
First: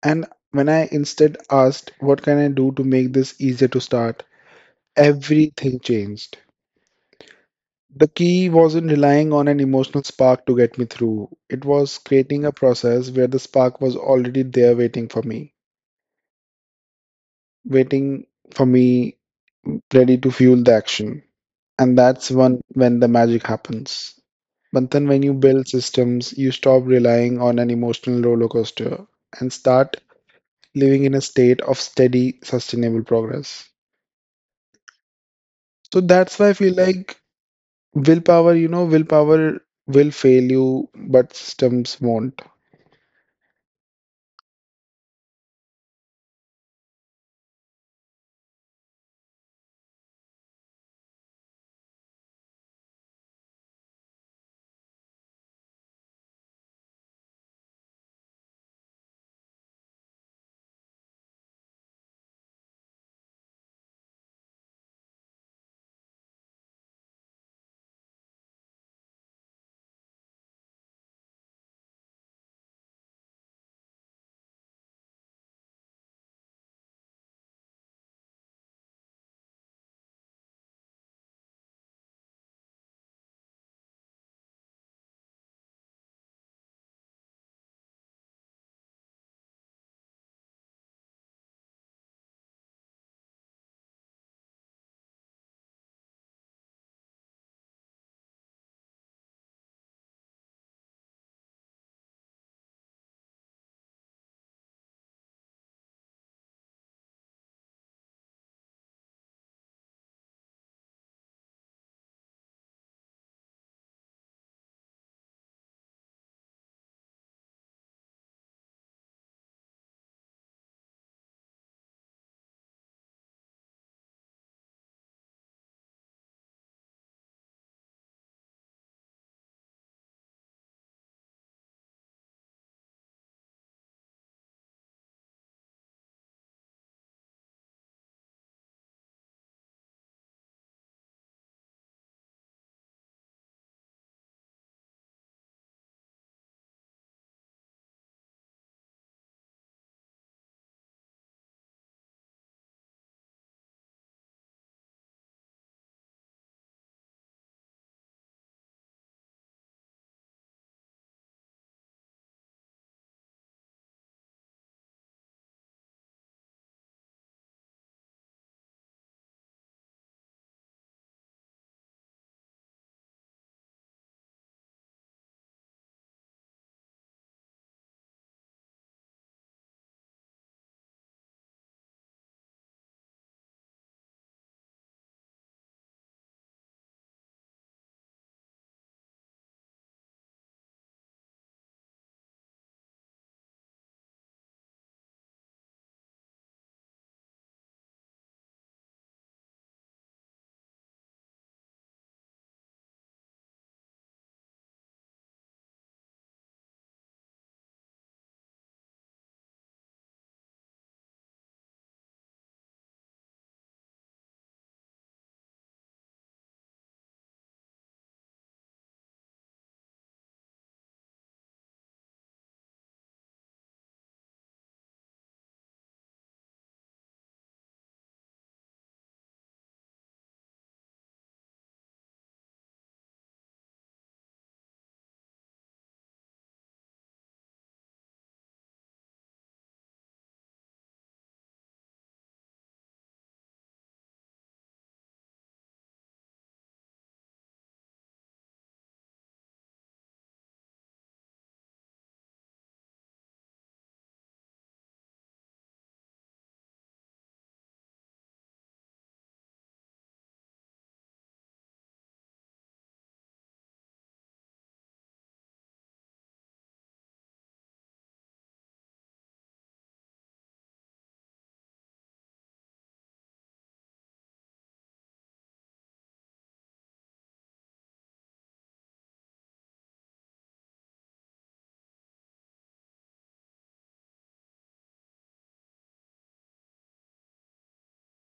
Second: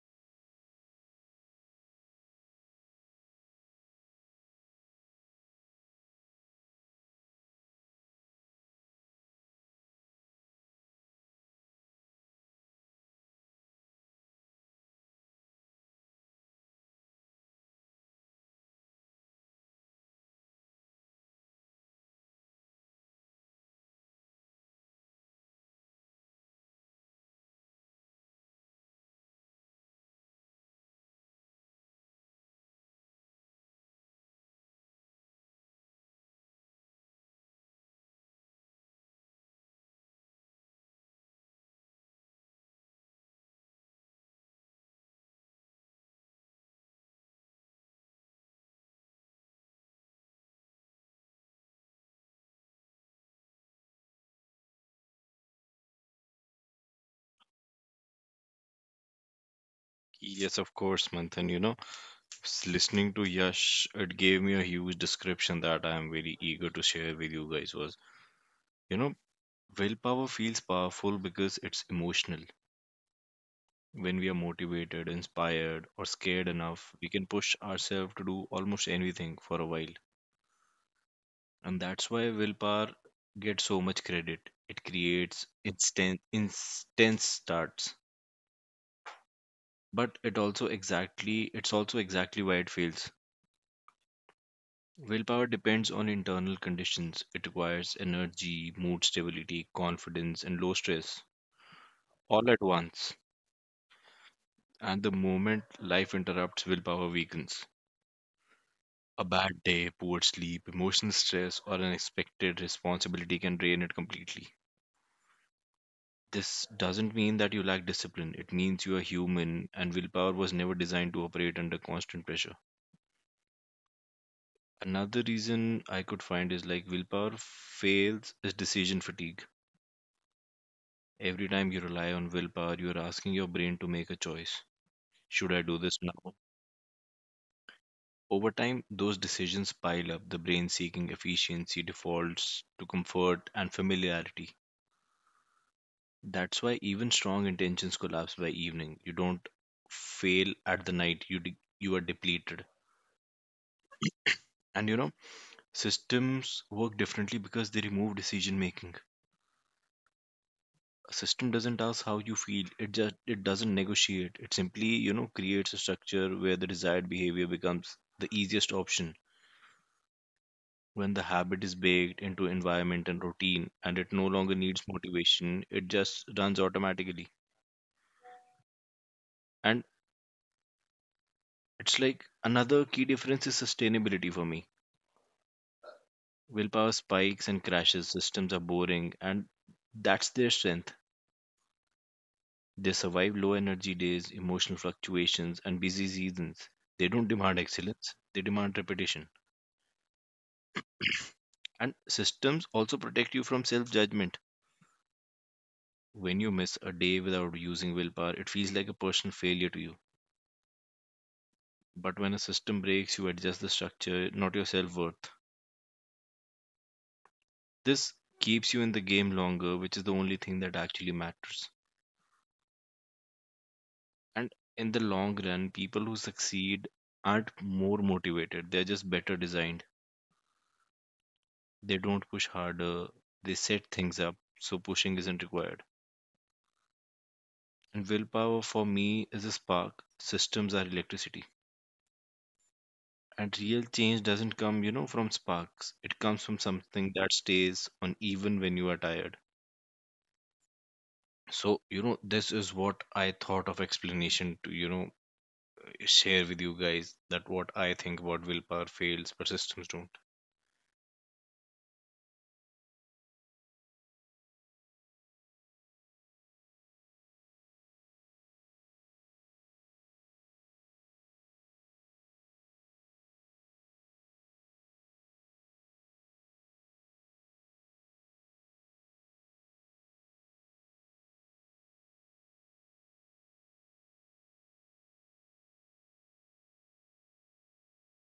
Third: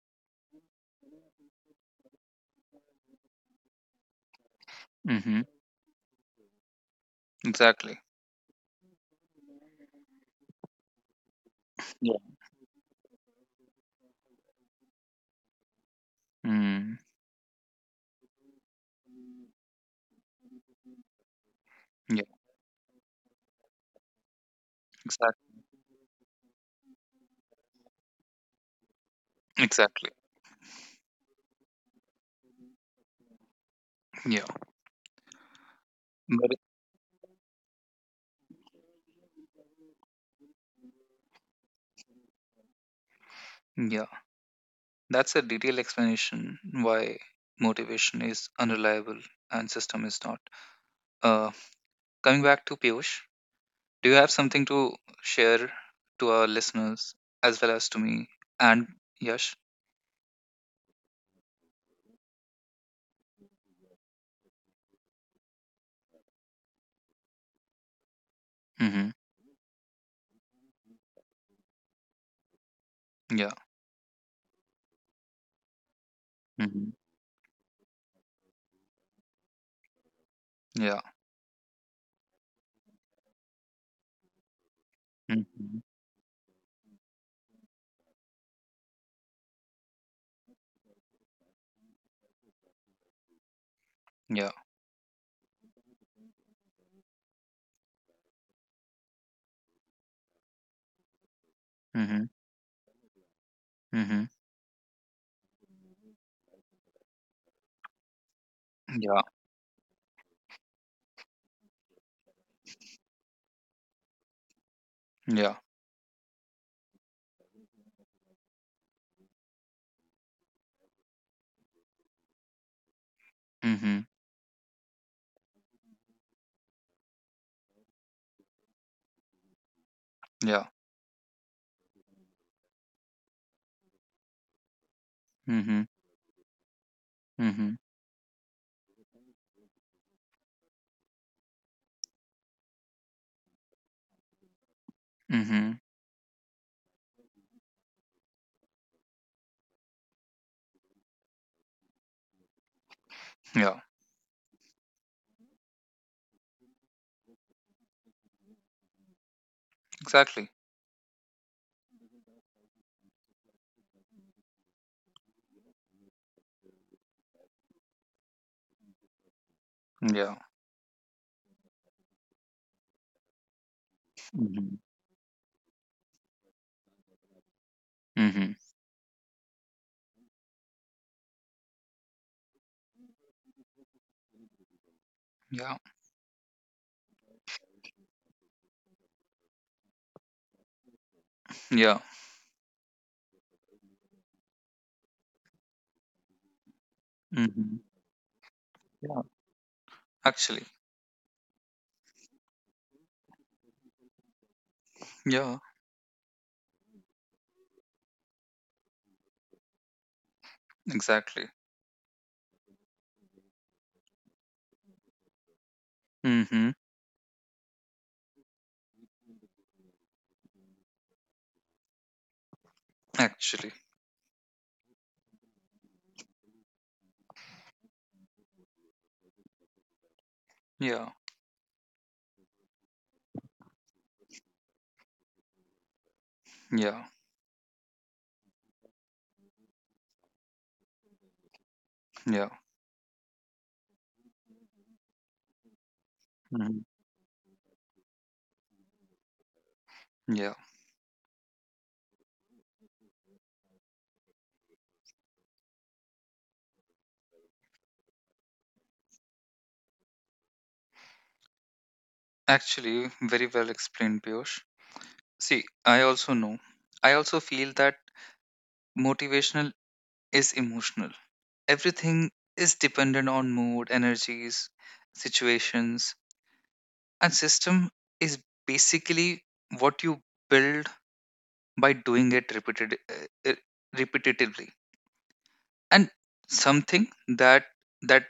[SPEAKER 3] And when I instead asked, what can I do to make this easier to start?
[SPEAKER 1] mhm,
[SPEAKER 3] Everything changed.
[SPEAKER 1] exactly,
[SPEAKER 3] The key wasn't relying on an emotional spark to get me through. It was
[SPEAKER 1] yeah,
[SPEAKER 3] creating a process where the spark was already there
[SPEAKER 1] mm,
[SPEAKER 3] waiting for me ready to fuel the action. And
[SPEAKER 1] yeah.
[SPEAKER 3] that's when the magic happens. But then when you
[SPEAKER 1] Exactly.
[SPEAKER 3] build systems, you stop relying on an emotional roller coaster and start
[SPEAKER 1] Exactly,
[SPEAKER 3] living in a state of steady, sustainable progress.
[SPEAKER 1] yeah,
[SPEAKER 3] So that's why
[SPEAKER 1] but
[SPEAKER 3] I feel like willpower, willpower will fail you, but systems won't.
[SPEAKER 1] yeah, that's a detailed explanation why motivation is unreliable and system is not. Uh, coming back to Piyush, do you have something to share to our listeners as well as to me and Yash?
[SPEAKER 2] Yes, of course, Manthan. You know, listening to Yash, it gave me a huge description that I am very eager to share with you guys was, you
[SPEAKER 1] Mm-hmm.
[SPEAKER 2] know, willpower feels powerful because it's emotional.
[SPEAKER 1] Yeah.
[SPEAKER 2] When we are motivated, inspired, or scared
[SPEAKER 1] Mm-hmm.
[SPEAKER 2] enough, we can push ourselves to do almost anything for a while.
[SPEAKER 1] Yeah.
[SPEAKER 2] And that's why willpower gets so much credit. It creates
[SPEAKER 1] Mhm.
[SPEAKER 2] instant intense starts. But it's also exactly why it fails.
[SPEAKER 1] Yeah.
[SPEAKER 2] Willpower depends on internal conditions. It requires energy, mood stability, confidence, and low stress
[SPEAKER 1] Mhm.
[SPEAKER 2] all at once.
[SPEAKER 1] Mhm.
[SPEAKER 2] And the moment life interrupts, willpower weakens.
[SPEAKER 1] Yeah.
[SPEAKER 2] A bad day, poor sleep, emotional stress, or unexpected responsibility can drain it completely.
[SPEAKER 1] Yeah.
[SPEAKER 2] This doesn't mean that you lack discipline, it means you are human and willpower was never designed to operate under constant pressure.
[SPEAKER 1] Mhm.
[SPEAKER 2] Another reason I could find is like willpower fails is decision fatigue.
[SPEAKER 1] Yeah.
[SPEAKER 2] Every time you rely on willpower, you are asking your brain to make a choice. Should I do
[SPEAKER 1] Mhm.
[SPEAKER 2] this now?
[SPEAKER 1] Mhm.
[SPEAKER 2] Over time, those decisions pile up, the brain seeking efficiency, defaults to comfort and familiarity.
[SPEAKER 1] Mhm.
[SPEAKER 2] That's why even strong intentions collapse by evening. You don't fail at the night. You are depleted.
[SPEAKER 1] Yeah.
[SPEAKER 2] And you know, systems work differently because they remove decision making.
[SPEAKER 1] Exactly.
[SPEAKER 2] A system doesn't ask how you feel. It doesn't negotiate. It simply, you know, creates a structure where the desired behavior becomes the easiest option.
[SPEAKER 1] Yeah.
[SPEAKER 2] When the habit is baked into environment and routine and it no longer
[SPEAKER 1] Mhm.
[SPEAKER 2] needs motivation, it just runs automatically.
[SPEAKER 1] Mhm.
[SPEAKER 2] And it's like another key difference is sustainability for me.
[SPEAKER 1] Yeah.
[SPEAKER 2] Willpower spikes and crashes, systems are boring, and that's their strength.
[SPEAKER 1] Yeah.
[SPEAKER 2] They survive low energy days, emotional fluctuations, and busy seasons. They don't demand
[SPEAKER 1] Mhm.
[SPEAKER 2] excellence, they demand
[SPEAKER 1] Yeah.
[SPEAKER 2] repetition.
[SPEAKER 1] Actually.
[SPEAKER 2] And systems also protect you from self judgment.
[SPEAKER 1] Yeah.
[SPEAKER 2] When you miss a day without using willpower, it feels like a personal failure to you.
[SPEAKER 1] Exactly.
[SPEAKER 2] But when a system breaks, you adjust the structure, not your self worth.
[SPEAKER 1] Mhm.
[SPEAKER 2] This keeps you in the game longer, which is the only thing that actually matters.
[SPEAKER 1] Actually.
[SPEAKER 2] And in the long run, people who succeed aren't more motivated, they're just better designed.
[SPEAKER 1] Yeah.
[SPEAKER 2] They don't push harder, they set things up, so pushing isn't required.
[SPEAKER 1] Yeah.
[SPEAKER 2] And willpower for me is a spark, systems are electricity.
[SPEAKER 1] Yeah.
[SPEAKER 2] And real change doesn't come, you know, from sparks. It comes from
[SPEAKER 1] Mhm.
[SPEAKER 2] something that stays on even when you are tired.
[SPEAKER 1] Yeah.
[SPEAKER 2] So, you know, this is what I thought of explanation to, you know, share with you guys that what I think about willpower fails, but systems don't.
[SPEAKER 1] Actually, very well explained, Piyush. See, I also know. I also feel that motivational is emotional. Everything is dependent on mood, energies, situations, and system is basically what you build by doing it repetitively. And something that that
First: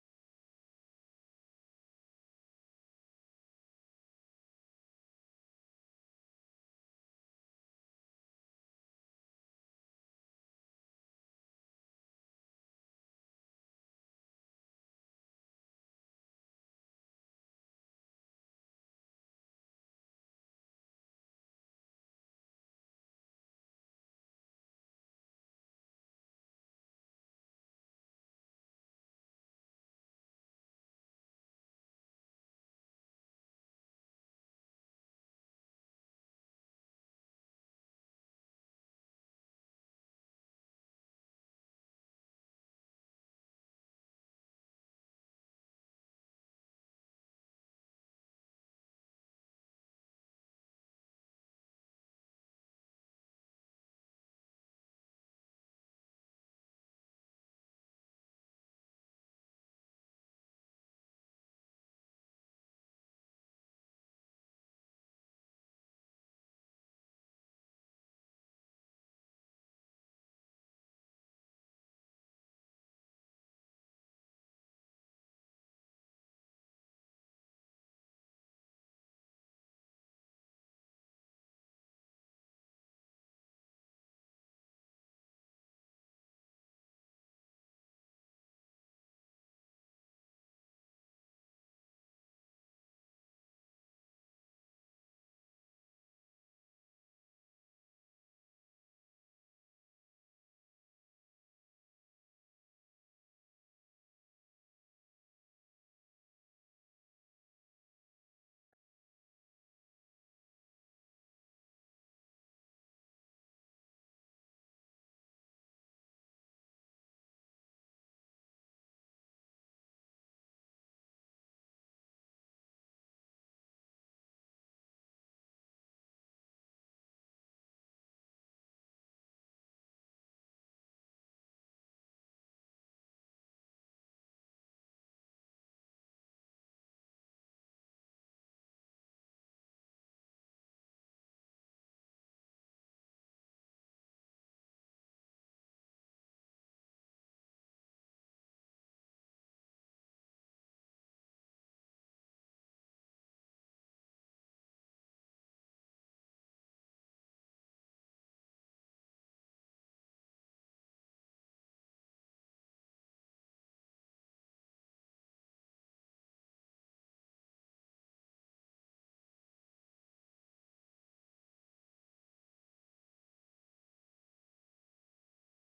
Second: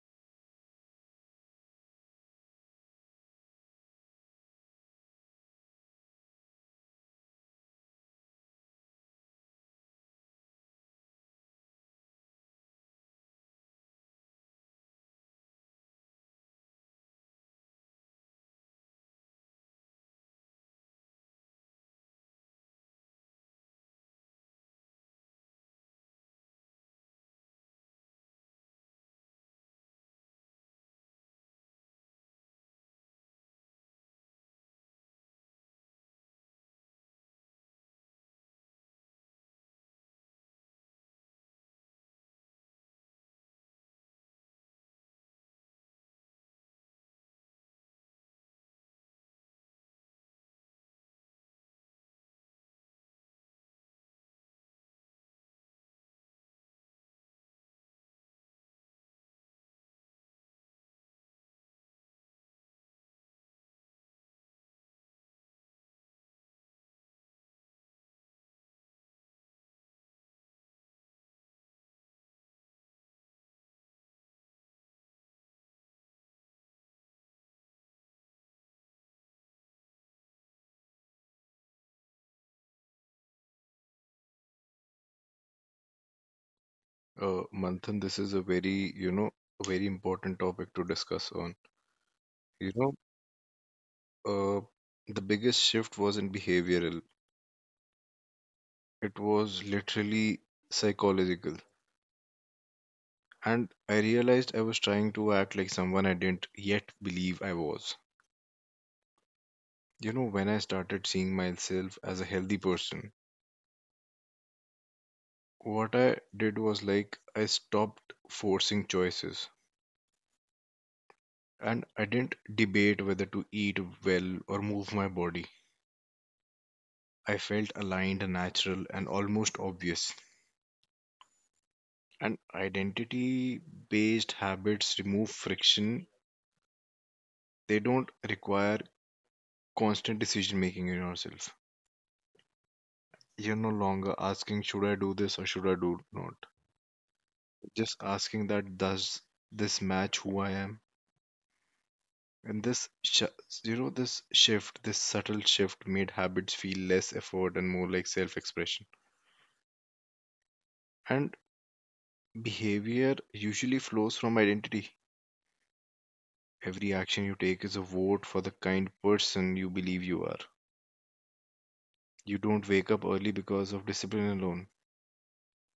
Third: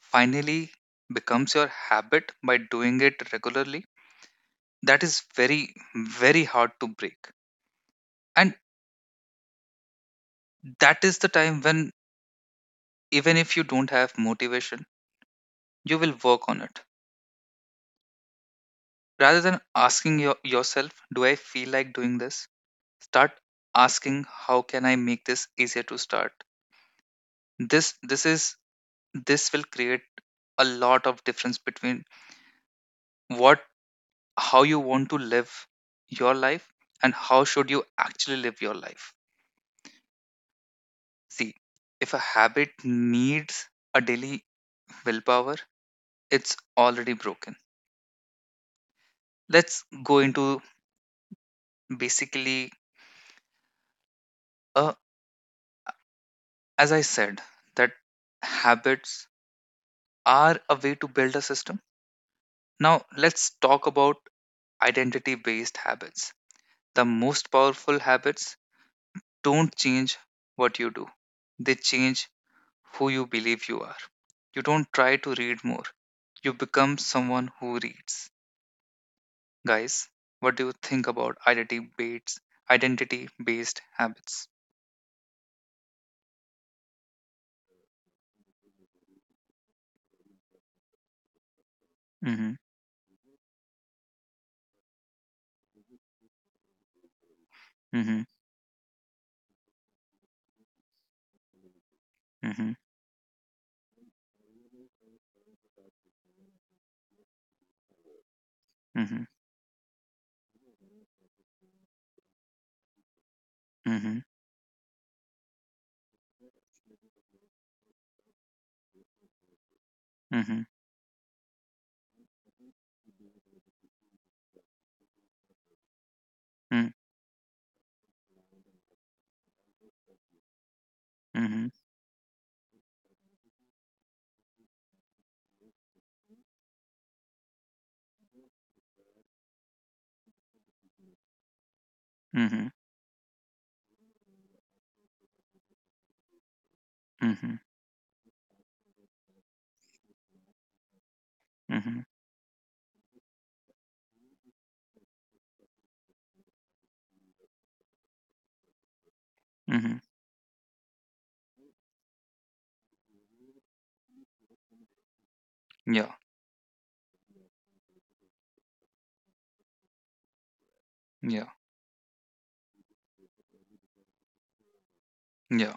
[SPEAKER 1] finally becomes your habit by doing it regularly, that is very, very hard to break. And that is the time when even if you don't have motivation, you will work on it rather than asking yourself, do I feel like doing this? Start asking how can I make this easier to start. This this is this will create a lot of difference between what how you want to live your life and how should you actually live your life. See, if a habit needs a daily willpower, it's already broken. Let's go into basically uh, as I said that habits are a way to build a system. Now let's talk about identity based habits. The most powerful habits don't change what you do, they change who you believe you are. You don't try to read more, you become someone who reads. Guys, what do you think about identity based habits?
[SPEAKER 2] Manthan, this is a very, you know, a very important topic to discuss on.
[SPEAKER 1] Mhm,
[SPEAKER 2] You know, uh, the biggest shift wasn't behavioral,
[SPEAKER 1] mhm,
[SPEAKER 2] it was literally psychological.
[SPEAKER 1] mhm,
[SPEAKER 2] And I realized I was trying to act like someone I didn't yet believe I was.
[SPEAKER 1] mhm,
[SPEAKER 2] You know, when I started seeing myself as a healthy person,
[SPEAKER 1] mhm,
[SPEAKER 2] what I did was like I stopped forcing choices.
[SPEAKER 1] mhm,
[SPEAKER 2] And I didn't debate whether to eat well or move my body.
[SPEAKER 1] mhm,
[SPEAKER 2] I felt aligned, natural, and almost obvious.
[SPEAKER 1] mhm,
[SPEAKER 2] And identity based habits remove friction, they don't require constant decision making in yourself.
[SPEAKER 1] mhm,
[SPEAKER 2] You're no longer asking, should I do this or should I do not?
[SPEAKER 1] mhm,
[SPEAKER 2] Just asking that, does this match who I am?
[SPEAKER 1] mhm,
[SPEAKER 2] And you know, this shift, this subtle shift made habits feel less effort and more like self expression.
[SPEAKER 1] mhm.
[SPEAKER 2] And behavior usually flows from identity.
[SPEAKER 1] Yeah,
[SPEAKER 2] Every action you take is a vote for the kind person you believe you are.
[SPEAKER 1] yeah,
[SPEAKER 2] You don't wake up early because of discipline alone.
[SPEAKER 1] yeah,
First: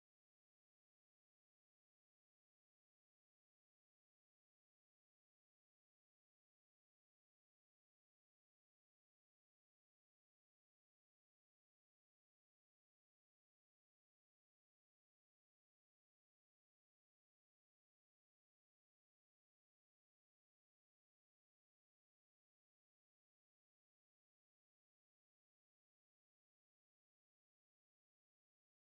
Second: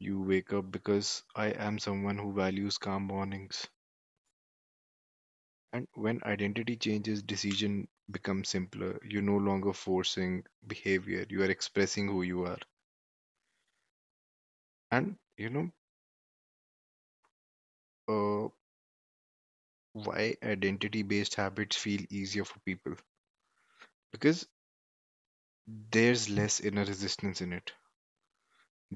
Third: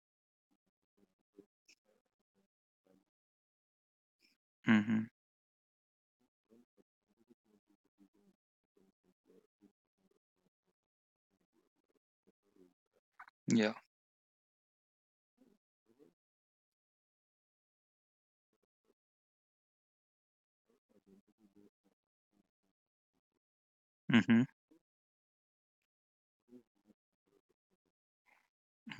[SPEAKER 2] You wake up because I am someone who values calm mornings.
[SPEAKER 1] mhm,
[SPEAKER 2] And when identity changes, decision becomes simpler. You're no longer forcing behavior, you are expressing who you are.
[SPEAKER 1] yeah,
[SPEAKER 2] And you know, why identity based habits feel easier for people?
[SPEAKER 1] mhm,
[SPEAKER 2] Because there's less inner resistance in it.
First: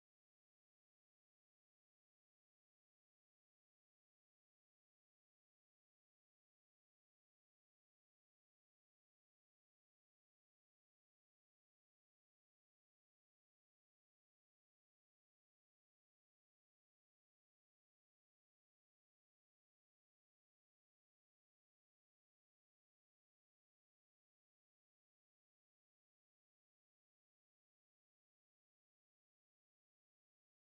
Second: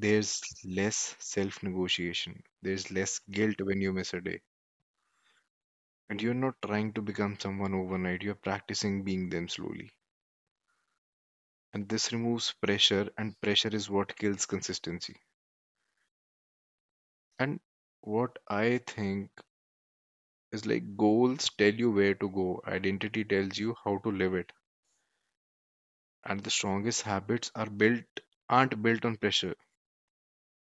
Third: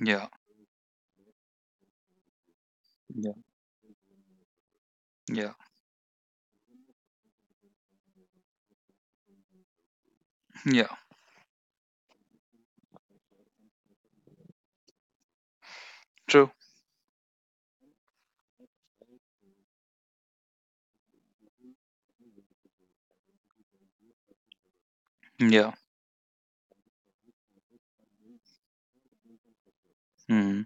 [SPEAKER 1] yeah,
[SPEAKER 2] less self-negotiation. There's less
[SPEAKER 1] yeah,
[SPEAKER 2] guilt when you miss a day.
[SPEAKER 1] yeah, yeah.
[SPEAKER 2] And you're not trying to become someone overnight. You're practicing being them slowly.
[SPEAKER 1] Yeah.
[SPEAKER 2] And this removes pressure, and pressure is what kills consistency.
[SPEAKER 1] True.
[SPEAKER 2] And what I think is like goals tell you where to go, identity tells you how to live it.
[SPEAKER 1] Yeah.
[SPEAKER 2] And the strongest habits aren't built on pressure.
[SPEAKER 1] Mhm.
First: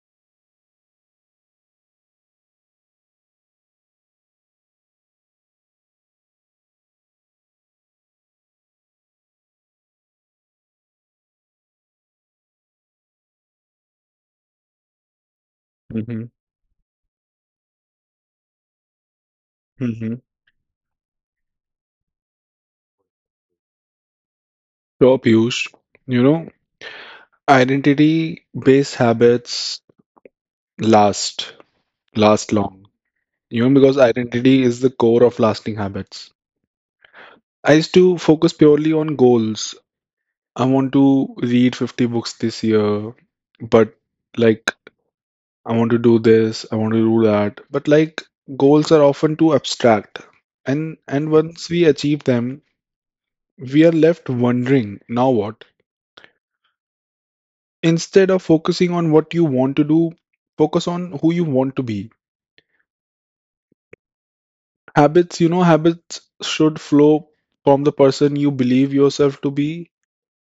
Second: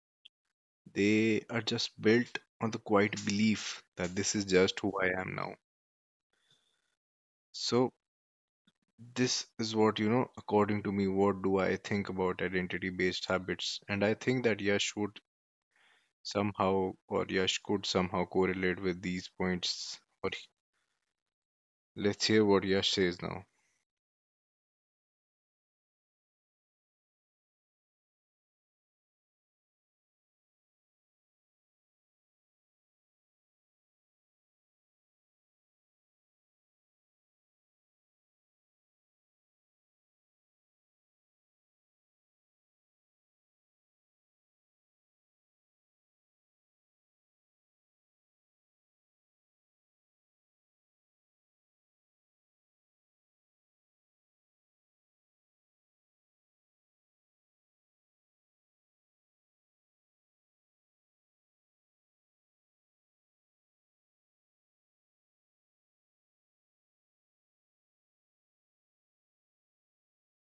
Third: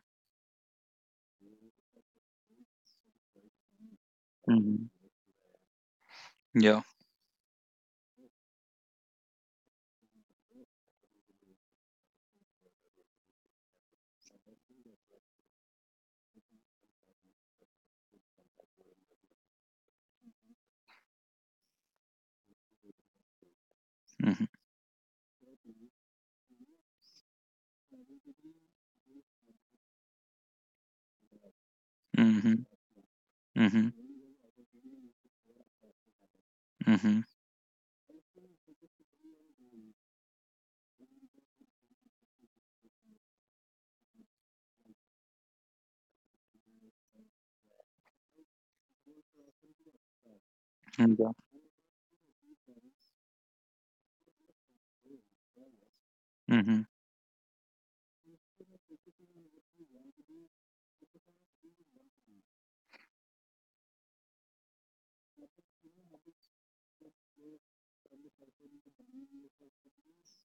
[SPEAKER 2] They are just built on the quiet belief that this is just
[SPEAKER 1] Mhm.
[SPEAKER 2] who I am now.
[SPEAKER 1] Yeah.
[SPEAKER 2] So this is what, you know, according to me, what do I think about identity based habits, and I think that Yash would somehow or Yash could somehow correlate with these points,
[SPEAKER 3] Mhm.
[SPEAKER 2] or let's hear what Yash says now.
[SPEAKER 1] Mhm.
[SPEAKER 3] Top used. You know, identity-based habits last, last
[SPEAKER 1] Mhm.
[SPEAKER 3] long. You know,
[SPEAKER 1] Mhm.
[SPEAKER 3] because identity is the core of lasting habits.
[SPEAKER 1] Mhm.
[SPEAKER 3] I used to focus purely on goals. I want to read 50 books this year, but like, I want to do this, I want to do that. Goals are often too abstract. And
[SPEAKER 1] Yeah.
[SPEAKER 3] once we achieve them, we are left wondering, now what?
[SPEAKER 1] Mhm.
[SPEAKER 3] Instead of focusing on what you want to do, focus on who you want to be. Habits, you know, habits should flow from the person you believe yourself to be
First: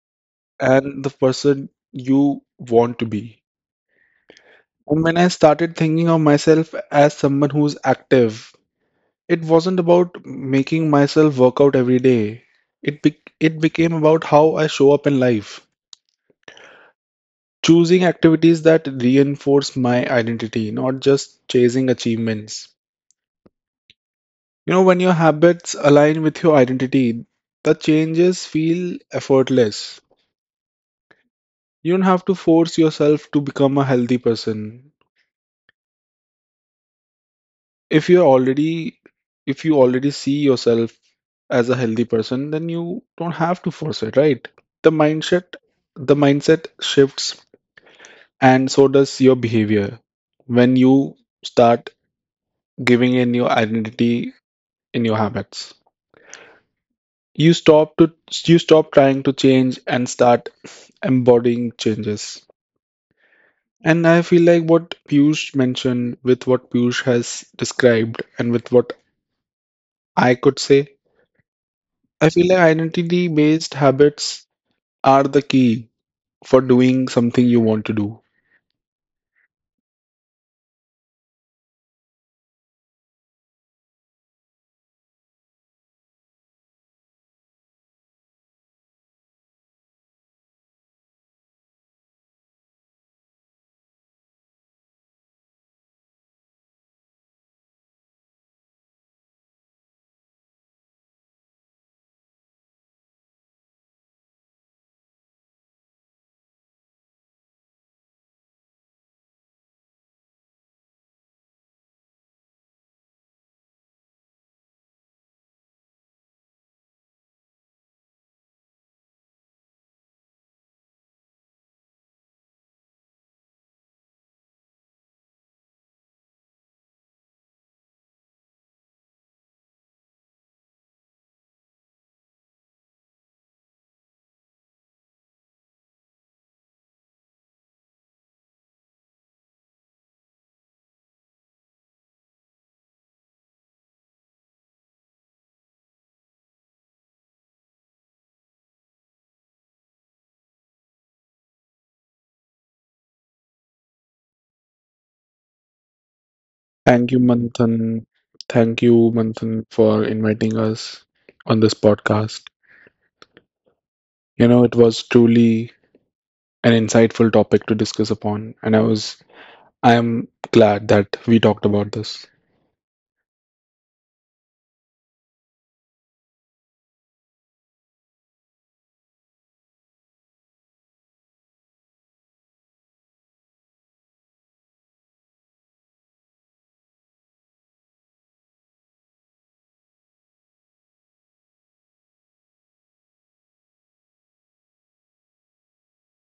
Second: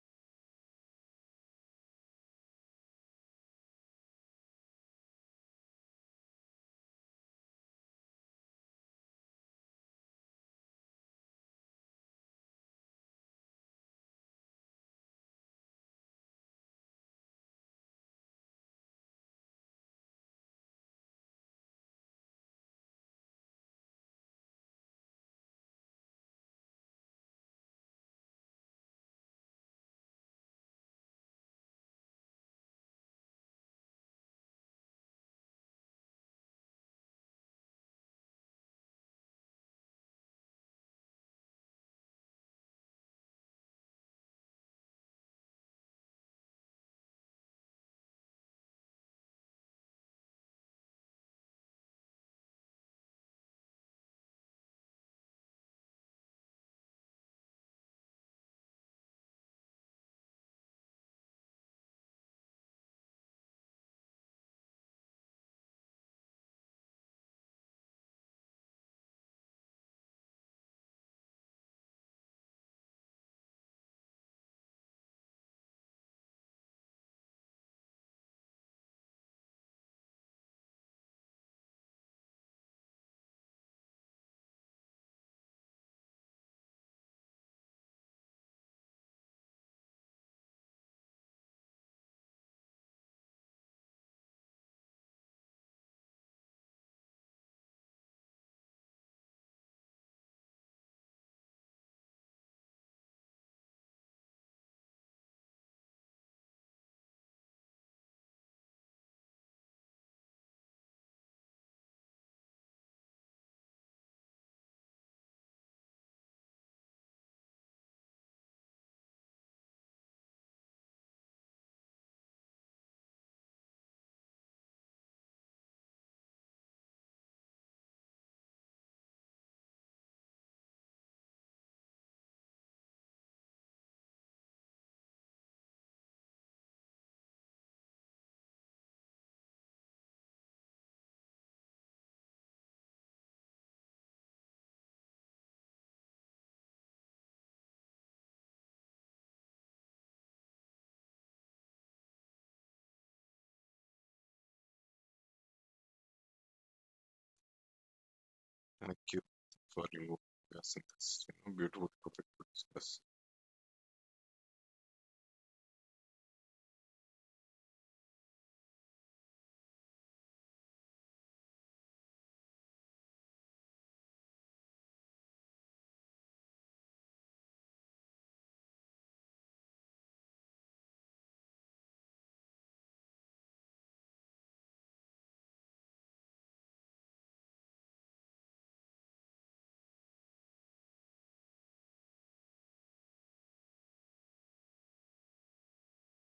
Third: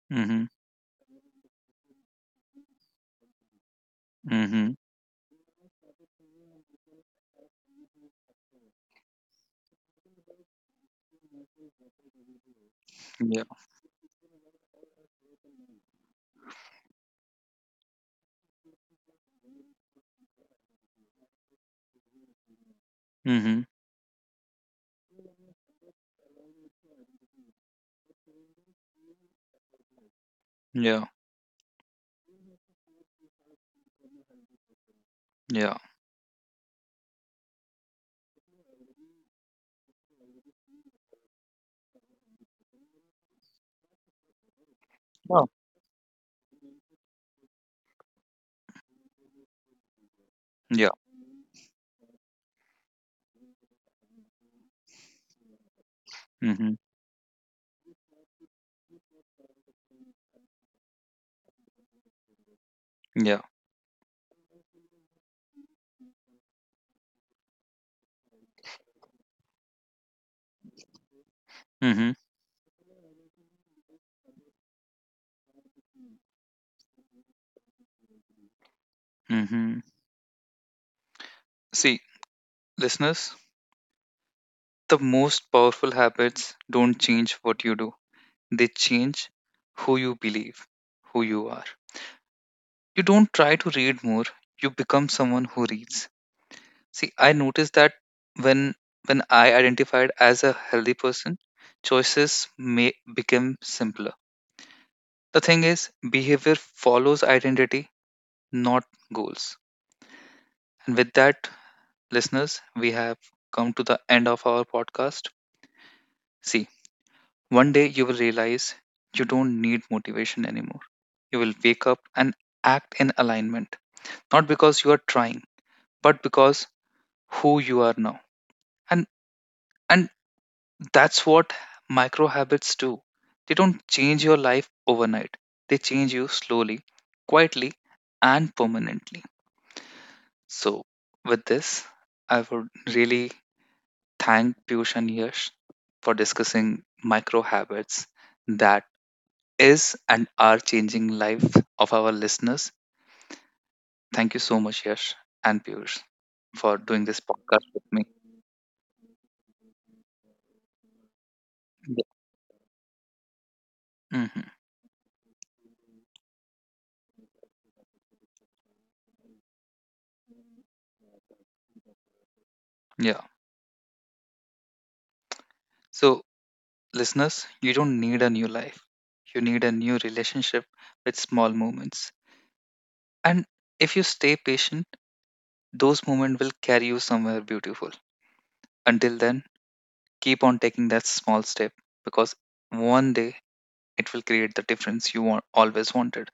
[SPEAKER 1] Mhm.
[SPEAKER 3] and the person you want to be.
[SPEAKER 1] Mhm.
[SPEAKER 3] And when I started thinking of myself as someone who's active, it wasn't about making myself work out every day.
[SPEAKER 1] Yeah.
[SPEAKER 3] It became about how I show up in life. Choosing activities that reinforce my identity, not just chasing achievements.
[SPEAKER 1] Mhm.
[SPEAKER 3] You know, when your habits align with your identity, the changes feel effortless.
[SPEAKER 1] Yeah.
[SPEAKER 3] You don't have to force yourself to become a healthy person.
[SPEAKER 1] Yeah.
[SPEAKER 3] If you're already, if you already see yourself as a healthy person, then you don't have to force it, right? The
[SPEAKER 1] Wow.
[SPEAKER 3] mindset, the mindset shifts, and so does your behavior when
[SPEAKER 1] Yeah.
[SPEAKER 3] you start giving in your identity in your habits.
[SPEAKER 1] Mhm.
[SPEAKER 3] You stop to you stop trying to change and start embodying changes.
[SPEAKER 1] Yeah.
[SPEAKER 3] And I feel like what Piyush mentioned, with what Piyush has described and with what I could say,
[SPEAKER 1] Mhm.
[SPEAKER 3] I feel like identity based habits are the key for doing something you want to do.
[SPEAKER 1] Mhm. See, listeners, the most powerful habits don't change what you do. They change who you believe, who you are. You don't try to read more, you become someone who reads. See, I noticed that when when I identified as a healthy person, choices may become simpler. The thing is, behavior follows identity, not goals. And with that, listeners, we have come to the end of our podcast. See, one day you will realize you don't need motivation anymore. You will wake up and act in alignment, not because you are trying, but because who you are now. And and That's what micro habits do. They don't change your life overnight, they change you slowly, quietly, and permanently. So, with this, I would really thank Piyush and Yash for discussing micro habits that is and are changing life of our listeners. Thank you so much, Yash and Piyush, for doing
[SPEAKER 3] Thank
[SPEAKER 1] this
[SPEAKER 3] you,
[SPEAKER 1] podcast with me.
[SPEAKER 3] Manthan. Thank
[SPEAKER 2] Thank
[SPEAKER 3] you,
[SPEAKER 2] you
[SPEAKER 3] Manthan,
[SPEAKER 2] for
[SPEAKER 3] for
[SPEAKER 2] your
[SPEAKER 3] inviting us
[SPEAKER 2] synthesis. You know,
[SPEAKER 3] on this
[SPEAKER 2] beautiful
[SPEAKER 1] Yeah.
[SPEAKER 2] topic to
[SPEAKER 3] podcast.
[SPEAKER 2] discuss.
[SPEAKER 1] Hmm.
[SPEAKER 3] You know, it was truly an insightful topic to discuss upon, and I am glad that we talked about this.
[SPEAKER 1] Yeah. So, listeners, you don't need a new life. You need a new relationship with small moments. And if you stay patient, those moments will carry you somewhere beautiful. Until then, keep on taking that small step because one day it will create the difference you want, always wanted.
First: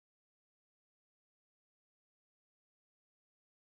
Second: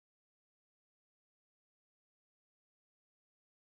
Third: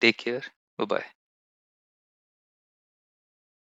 [SPEAKER 1] Take care. Bye bye.